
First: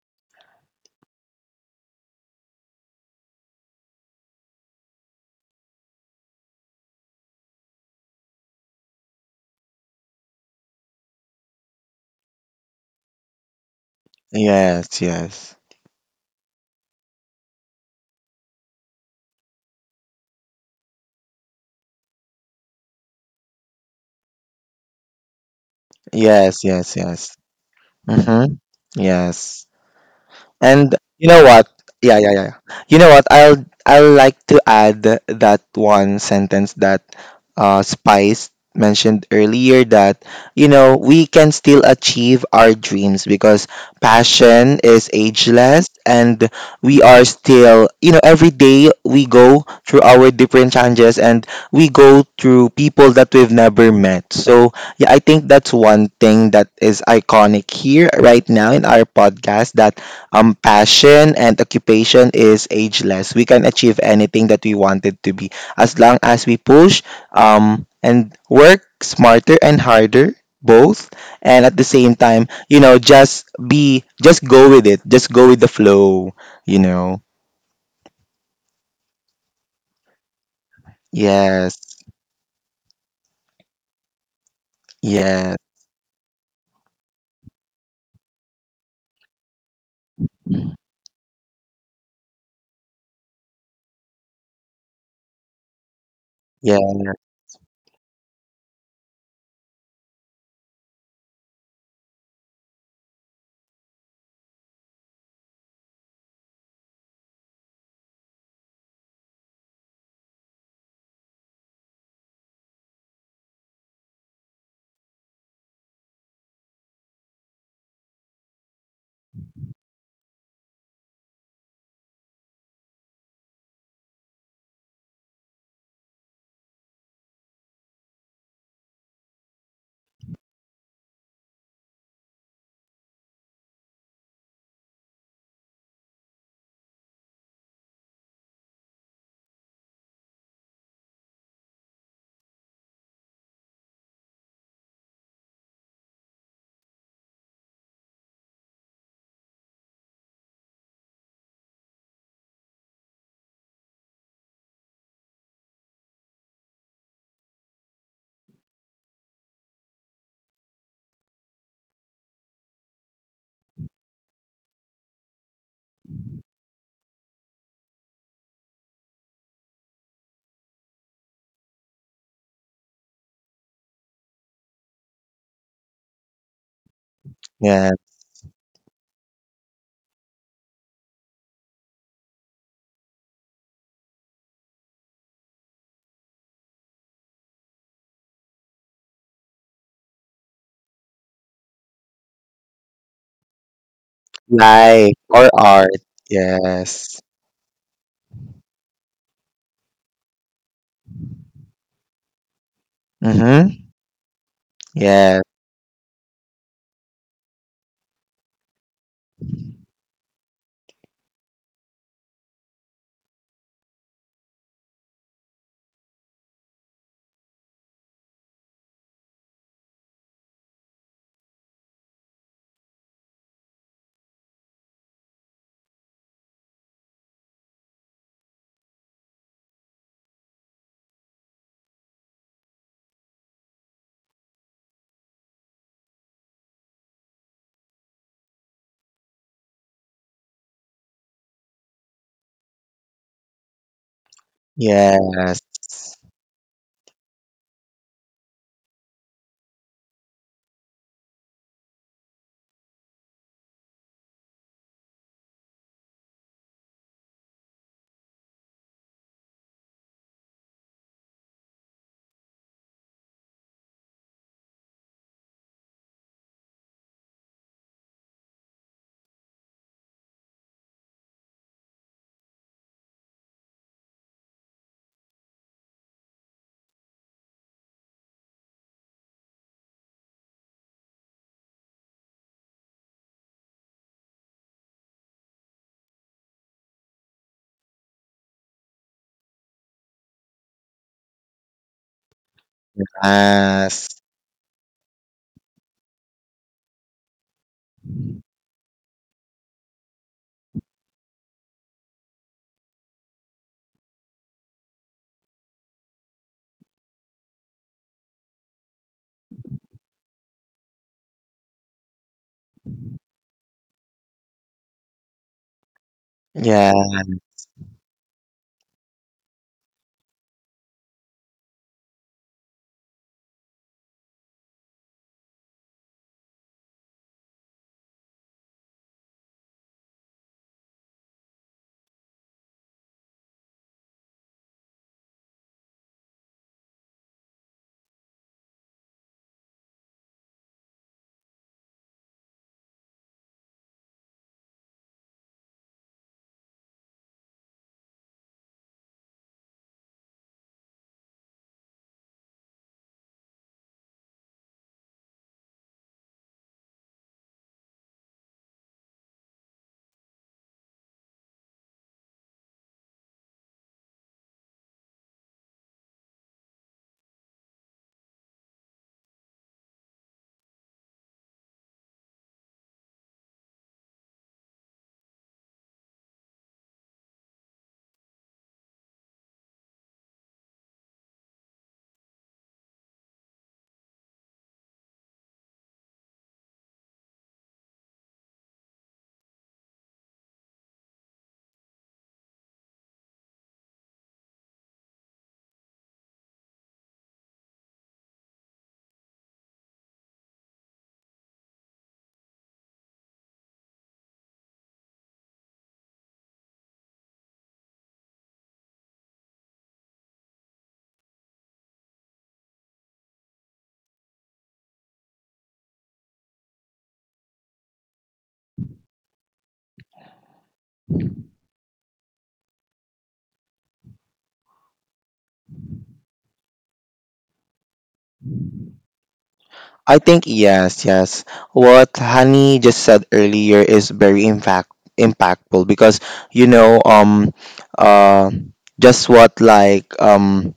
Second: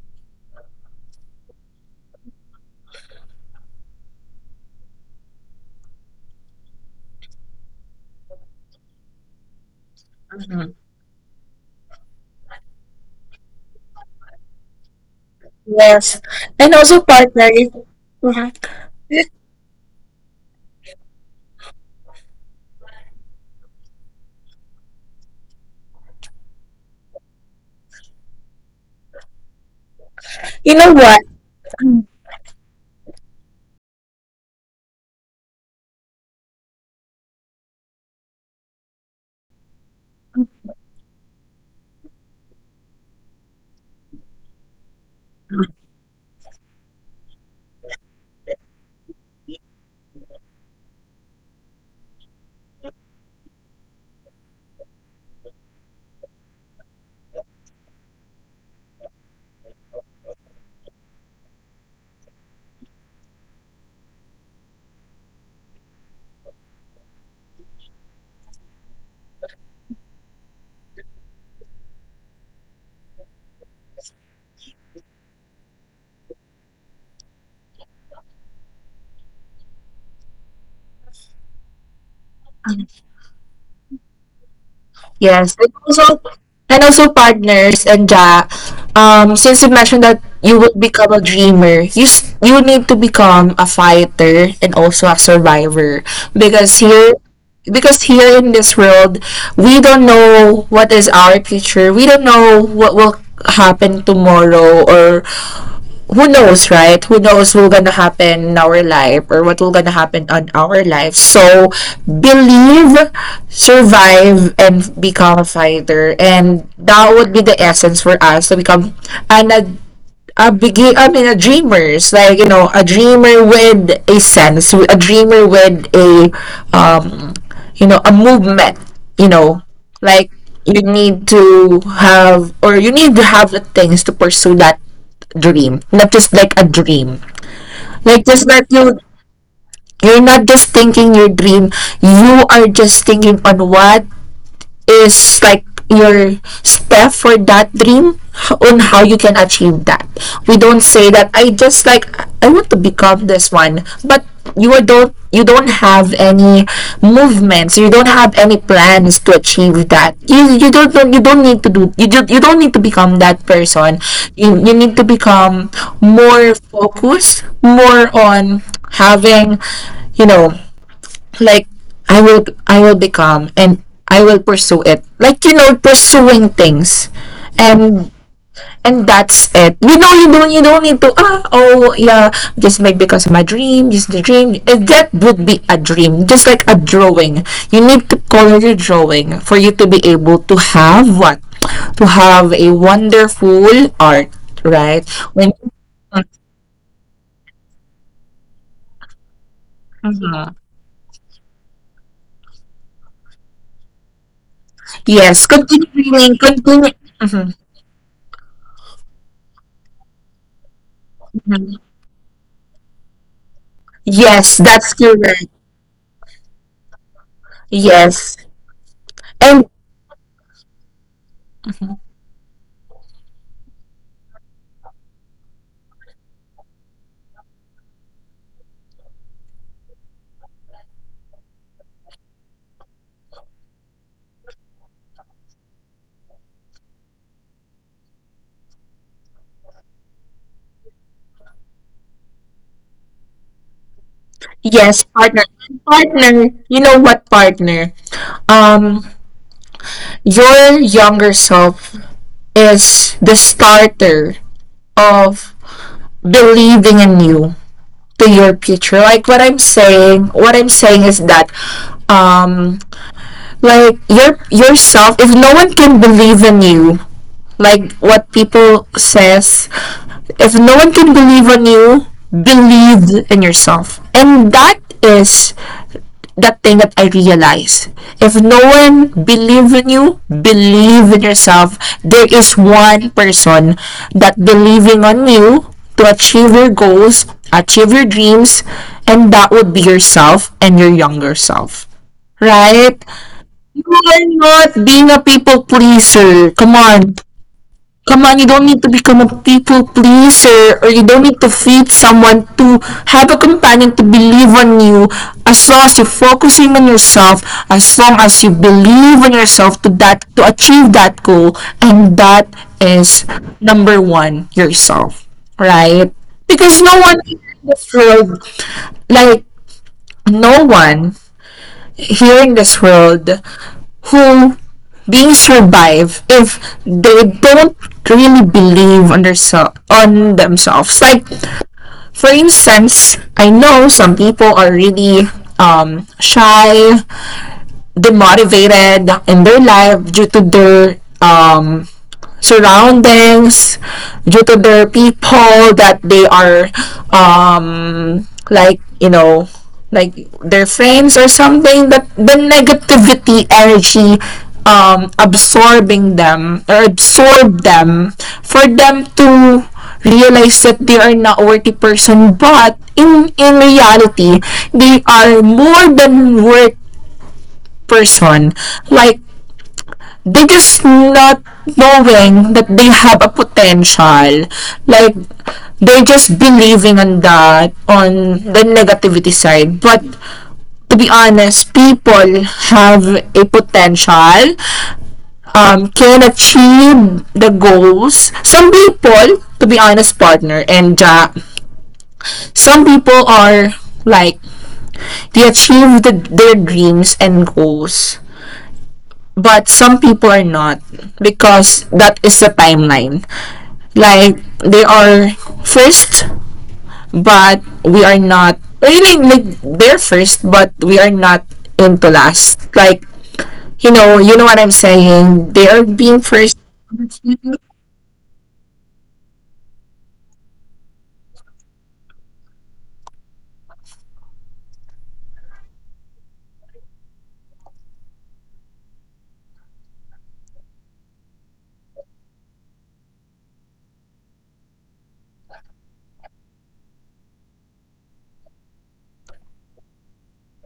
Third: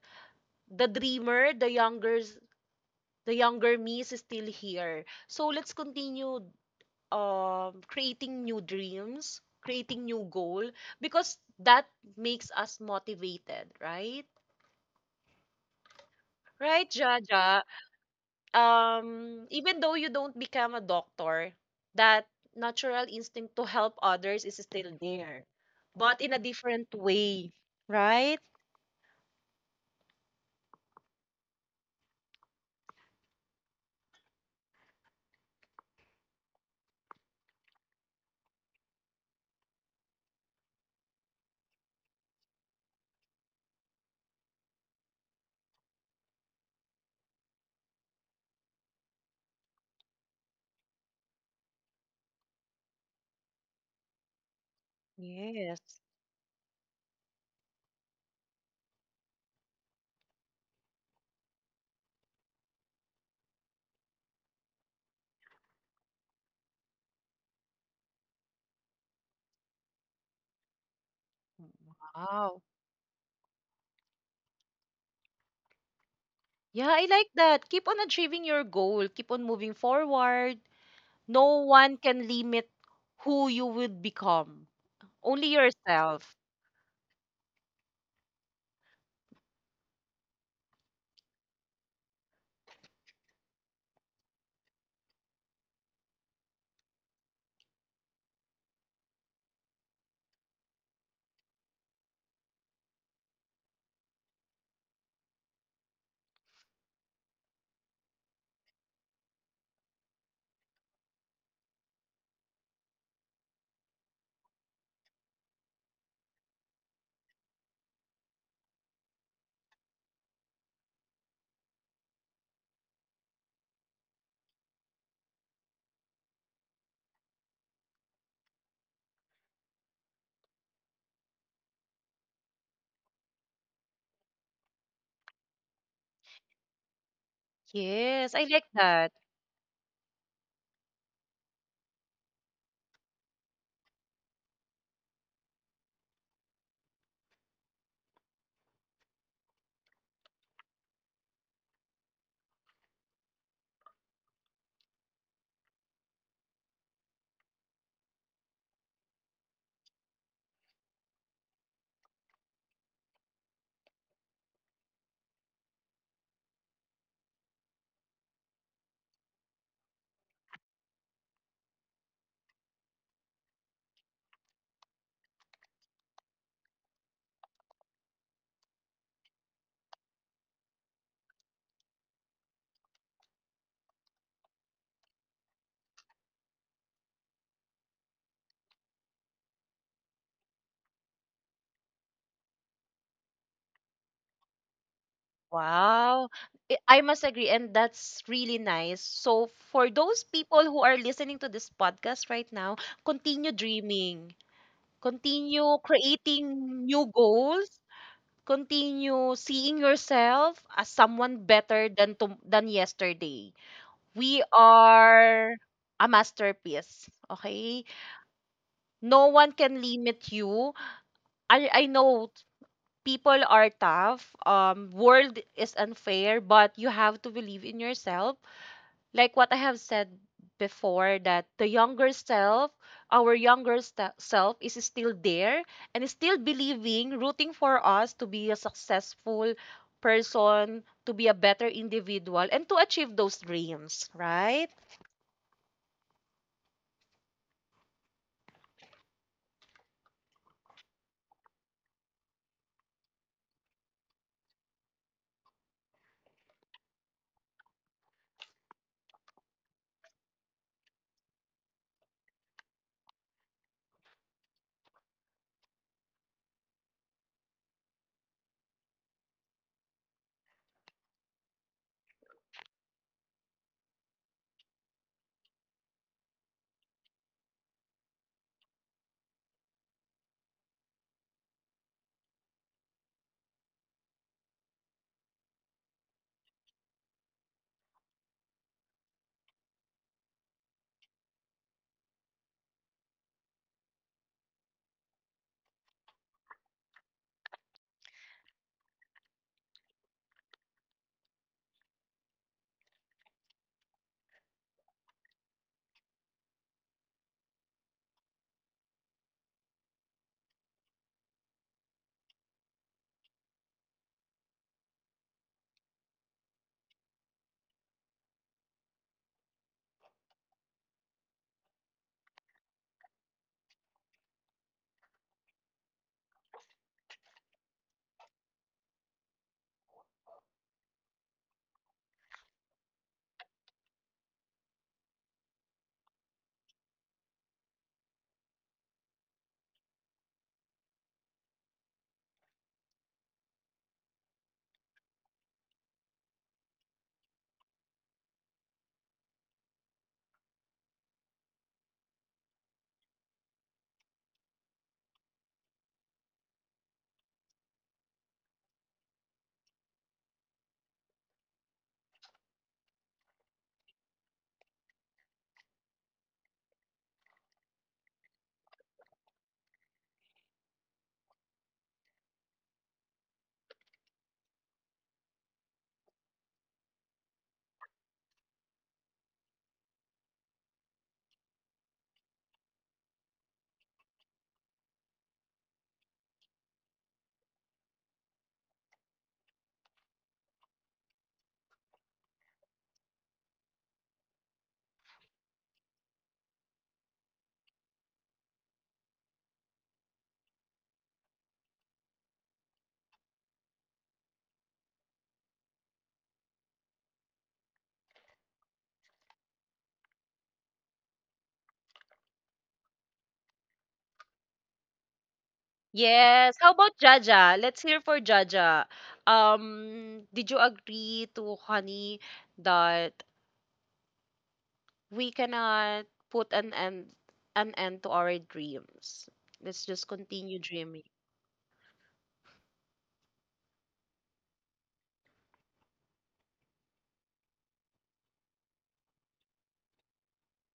the dreamer, the younger me is still here. So let's continue creating new dreams, creating new goal, because that makes us motivated, right? Yes, yes. Yes, and Right, also partner. Jaja? Even though you don't become a doctor, that natural instinct to help others is still there, but in a Yes, different yes, yes. way, right? Mm-hmm. Yes. You know And what? you know what? Yeah, yeah, yeah, yeah. You know what? I'll like to add that one sentence that Spice mentioned earlier, that you know we can still achieve our dreams because passion is ageless. And we are still, you know, every day we go through our different challenges and we go through people that we've never met. So yeah, I think that's Yes. one thing that is iconic here right now in our podcast, that passion and occupation is ageless. We can achieve anything that we wanted to be as long as we push and work smarter and harder, both, and at the same time, Wow. you know, just be, just go with it, just go with the flow, you Yeah, I know. like that. Keep on achieving your goal. Keep on moving forward. No one Yes, can limit who you would become, only Yes, yes, and also yourself. Partners and ja, since you mentioned that you would become a dreamer, you need to become a fighter and also a survivor, yes, because here in this world we don't know what is our future. We don't know what will happen tomorrow, or who knows, right? Who knows what's gonna happen in our life, or what will gonna happen on our life. So believe, survive, and become a fighter. And that would be the essence for us to become an ad- a begin I mean a dreamers, a dreamer with a sense, a dreamer with a um a movement, you know like you need to have the things to pursue that dream, not just like a dream. Like Yes, I just like that you that. You're not just thinking your dream, you are just thinking on what is like your step for that dream, on how you can achieve that. We don't say that I just like I want to become this one, but you don't have any movements, you don't have any plans to achieve that. You don't need to do, you don't need to become that person. You need to become more focused, more on having, you know like I will become and I will pursue it. Like you know, pursuing things. yes. And and that's it. You know, you don't need to just make because of my dream, just the dream. That would be a dream. Just like a drawing. You need to color your drawing for you to be able to have what? To have a wonderful art, right? Life When or art. Wow. I Yes. must agree, and that's really nice. So, for those people who are listening to this podcast right now, continue Mm-hmm. dreaming, Yes, yes, continue continue dreaming, creating continue. new Mhm, goals, continue seeing yourself as someone mhm. better than yesterday. We Yes, that's correct. are a masterpiece, okay? Yes, No one and can limit you. I know people are tough. World is unfair, but you have to believe in yourself. Like what I have said before, that the younger self, our self, is still there and is still believing, rooting for us to be a successful person, to be a better individual, and to achieve those dreams, right? yes, partner. yes, Partner, you know what, partner? Um your younger self is the starter of believing in you to your future. What I'm saying is that um like your yourself, if no one can believe in you, like what people says, if no one can believe on you, believe in yourself. And that is that thing that I realized. If no one believes in you, believe in yourself. There is one person that believing on you to achieve your goals, achieve your dreams, and that would be yourself and your younger self. Right? You yes, are not being a people pleaser. Come on. Come on, you don't need to become a people pleaser, or you don't need to feed someone to have a companion to believe on you, as long as you're focusing on yourself, as long as you believe in yourself to that to achieve that goal. And that is number one, yourself. Right? Because yes. no one in this world, like no one here in this world who being survive if they don't really believe on on themselves. Like for instance, I know some people are really um shy, demotivated in their life due to their um surroundings, due to their people that they are, um like you know like their friends or something, that the negativity energy absorbing them or absorb them for them to realize that they are not a worthy person. But in reality they are more than worth person, like they just not knowing that they have a potential, like they're just believing on that, on the negativity side. But to be honest, people have a potential, can achieve the goals. Some people, to be honest, partner, and some people are like they achieve their dreams and goals, but some people are not, because that is the timeline. Like they are first, but we are not really like they're first, but we are not into last. Like you know, you know what I'm saying, they are being Yes. first. How about Jaja? Let's hear for Jaja. Did you agree to Honey that we cannot put an end to our dreams? Let's just I think continue yes, dreaming. yes. What Honey just said earlier is very impactful because you know uh just what like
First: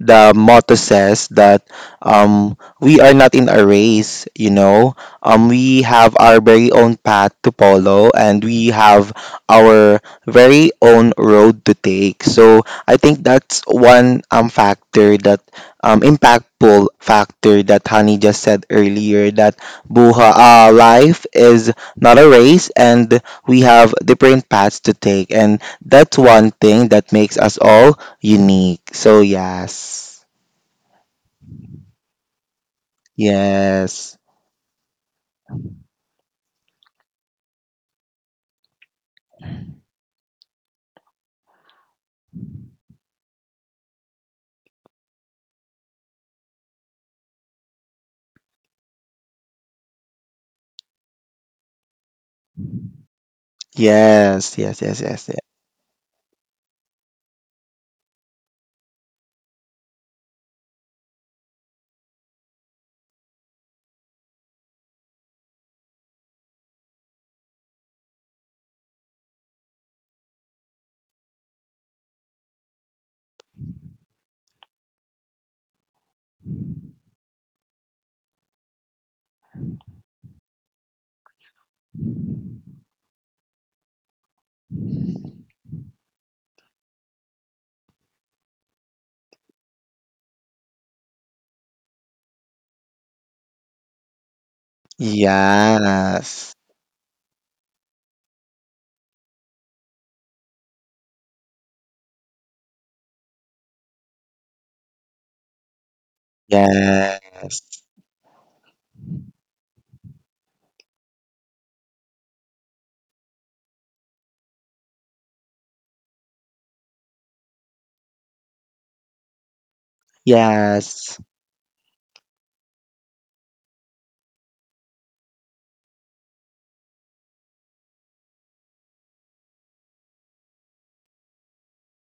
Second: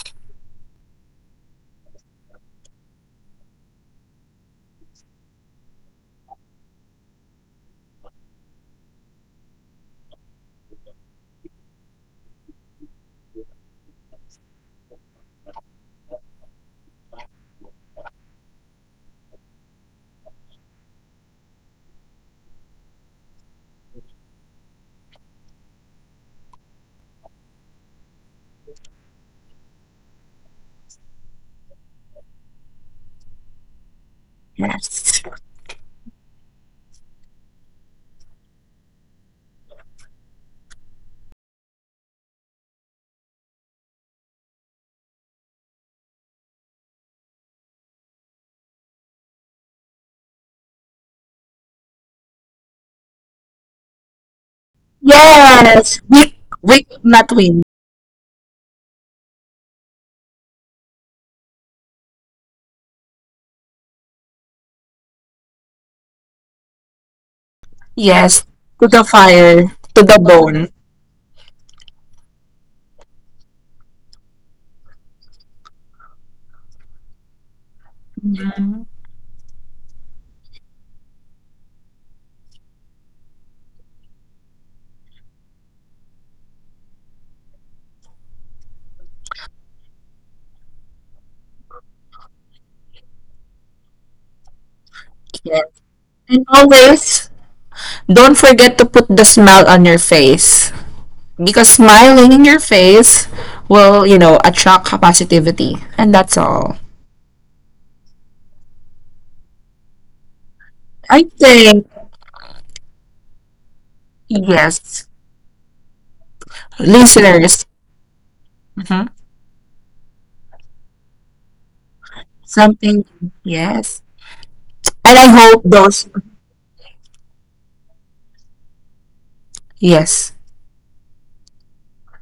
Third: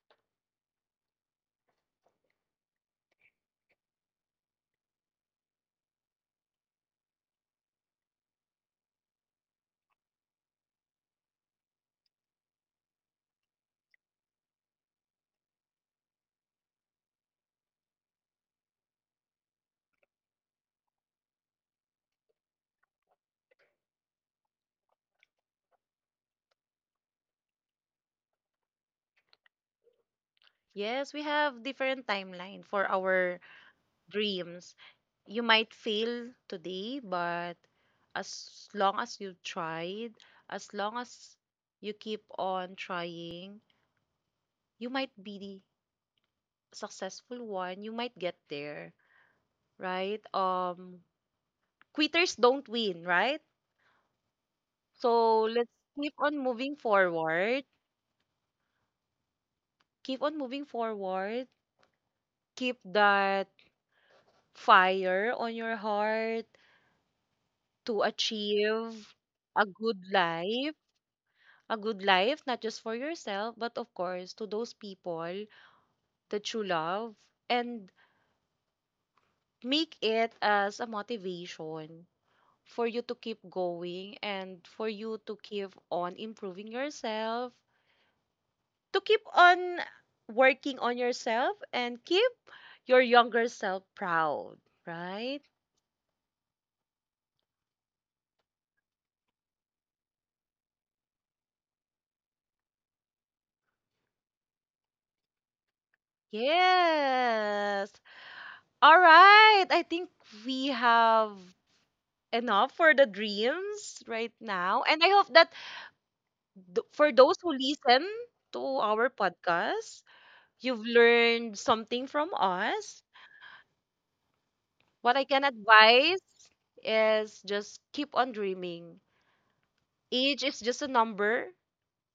the motto says that we are not in a race, you know. We have our very own path to follow and we have our very own road to take. So I think that's one factor, that impactful factor that Honey just said earlier, that buha life is not a race and we have different paths to take, and that's one thing that makes us all unique. So yes. Yes, we have different timeline for our Yes. dreams. You Yes, might fail today, but as long as you tried, as long as you keep on trying, you might be successful one, you might get there, right? Quitters don't win, right? Yes. Yes. Yes. Yes. So let's yes, keep on moving we could not forward. win. Keep on moving forward. Keep that fire on your heart to Yes, to the achieve fire a to good the bone. life. A good life, not just for yourself, but of course to those people that you love. And Mhm. make it as a motivation for you to keep going and for you to keep on improving yourself, to keep on working on yourself and keep your younger self proud, right? Yes. And Yes. always don't forget to put the smile on your face, because smiling in your face will, you know, attract positivity, and that's all. Yes. Yes. All right. I think we I have think enough for the dreams right now. And yes, I hope that for those who listeners, listen to mhm, our podcast, you've Yes. learned something from us. something, yes, and What I I can hope those advise is just keep on dreaming. yes, Age is just a number.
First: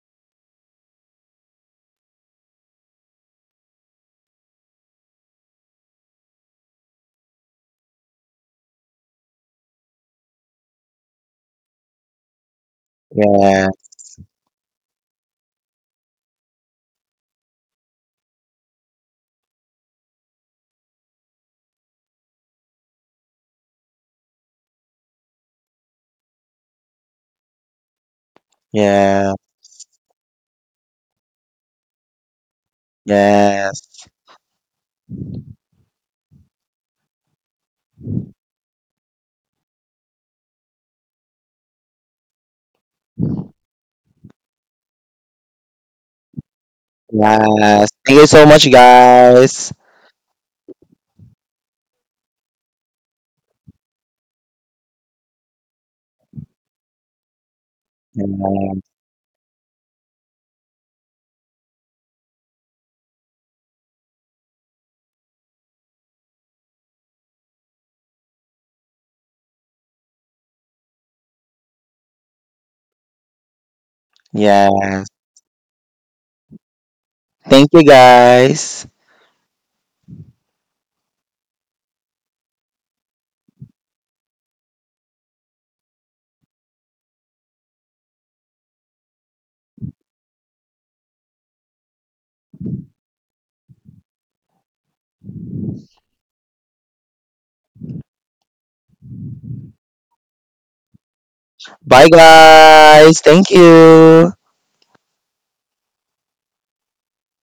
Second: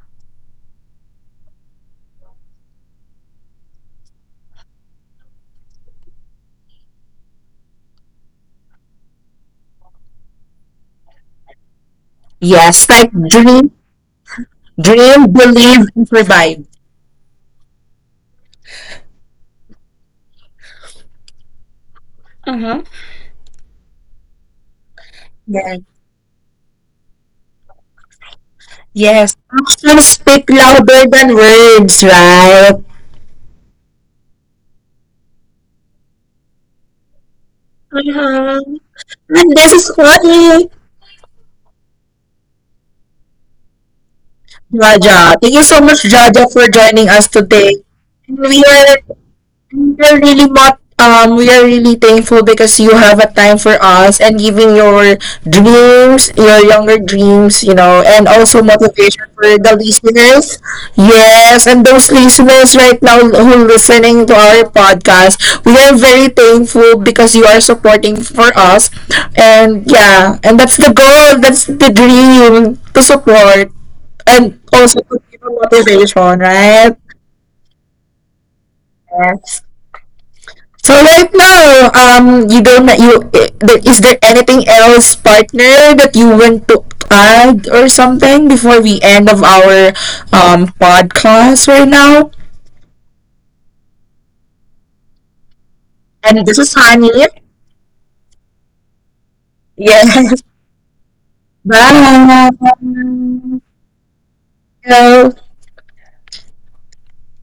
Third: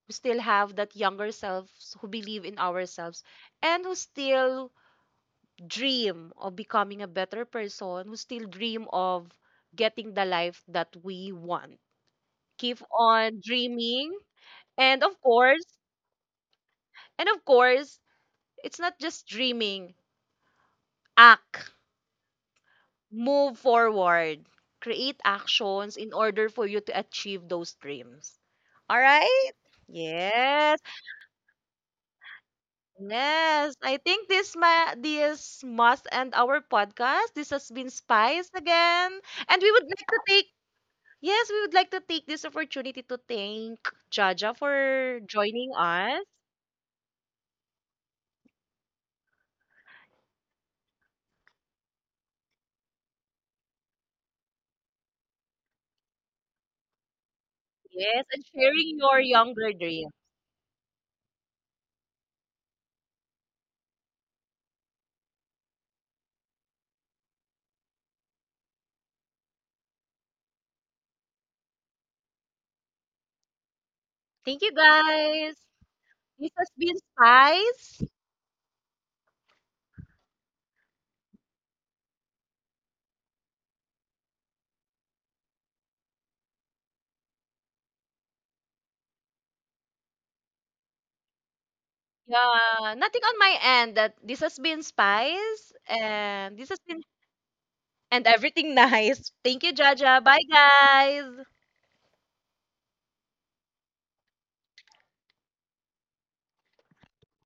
We still have that younger selves who believe in ourselves and who still dream of becoming a better person, who still dream of getting the life that we want. Keep yes, like on dream, dreaming. And of dream, course, believe, and survive. and of course, it's not just dreaming, act. Mm-hmm. Move forward. Create Yes, actions in order for you to achieve those dreams. All Yes. Yes. yes, right? actions speak Yes. louder than words, right? Yes. I Yes. think this must end our podcast. This has been Spice Mm-hmm. again. And And we this would is like to take Connie. Yes, we would like to take this opportunity to thank Jaja for Raja, thank you joining so much, us. Raja, for joining us today. Yes. Thank you so We much, are, guys. we're really not we are really thankful because you have a time for us and giving your dreams, your younger dreams, you know, Yes, and and also Yeah. sharing your motivation for younger the dream. listeners. Yes, and those listeners right now who listening to our podcast, we are very thankful because you are supporting for us. And yeah, and that's the goal, that's the dream to support and Thank you also Yes. to give a guys. motivation, This has right? been Thank you, Spice. guys. Yes. So right now, you don't you is there anything else, partner, that you want to add or something before we end of our podcast right now? Yeah, nothing on my end that this has been Spice And and this this is has been Honey. and everything nice. Thank you, Jaja. Bye, Yes. guys. Bye, guys. Bye. Thank you. Hello.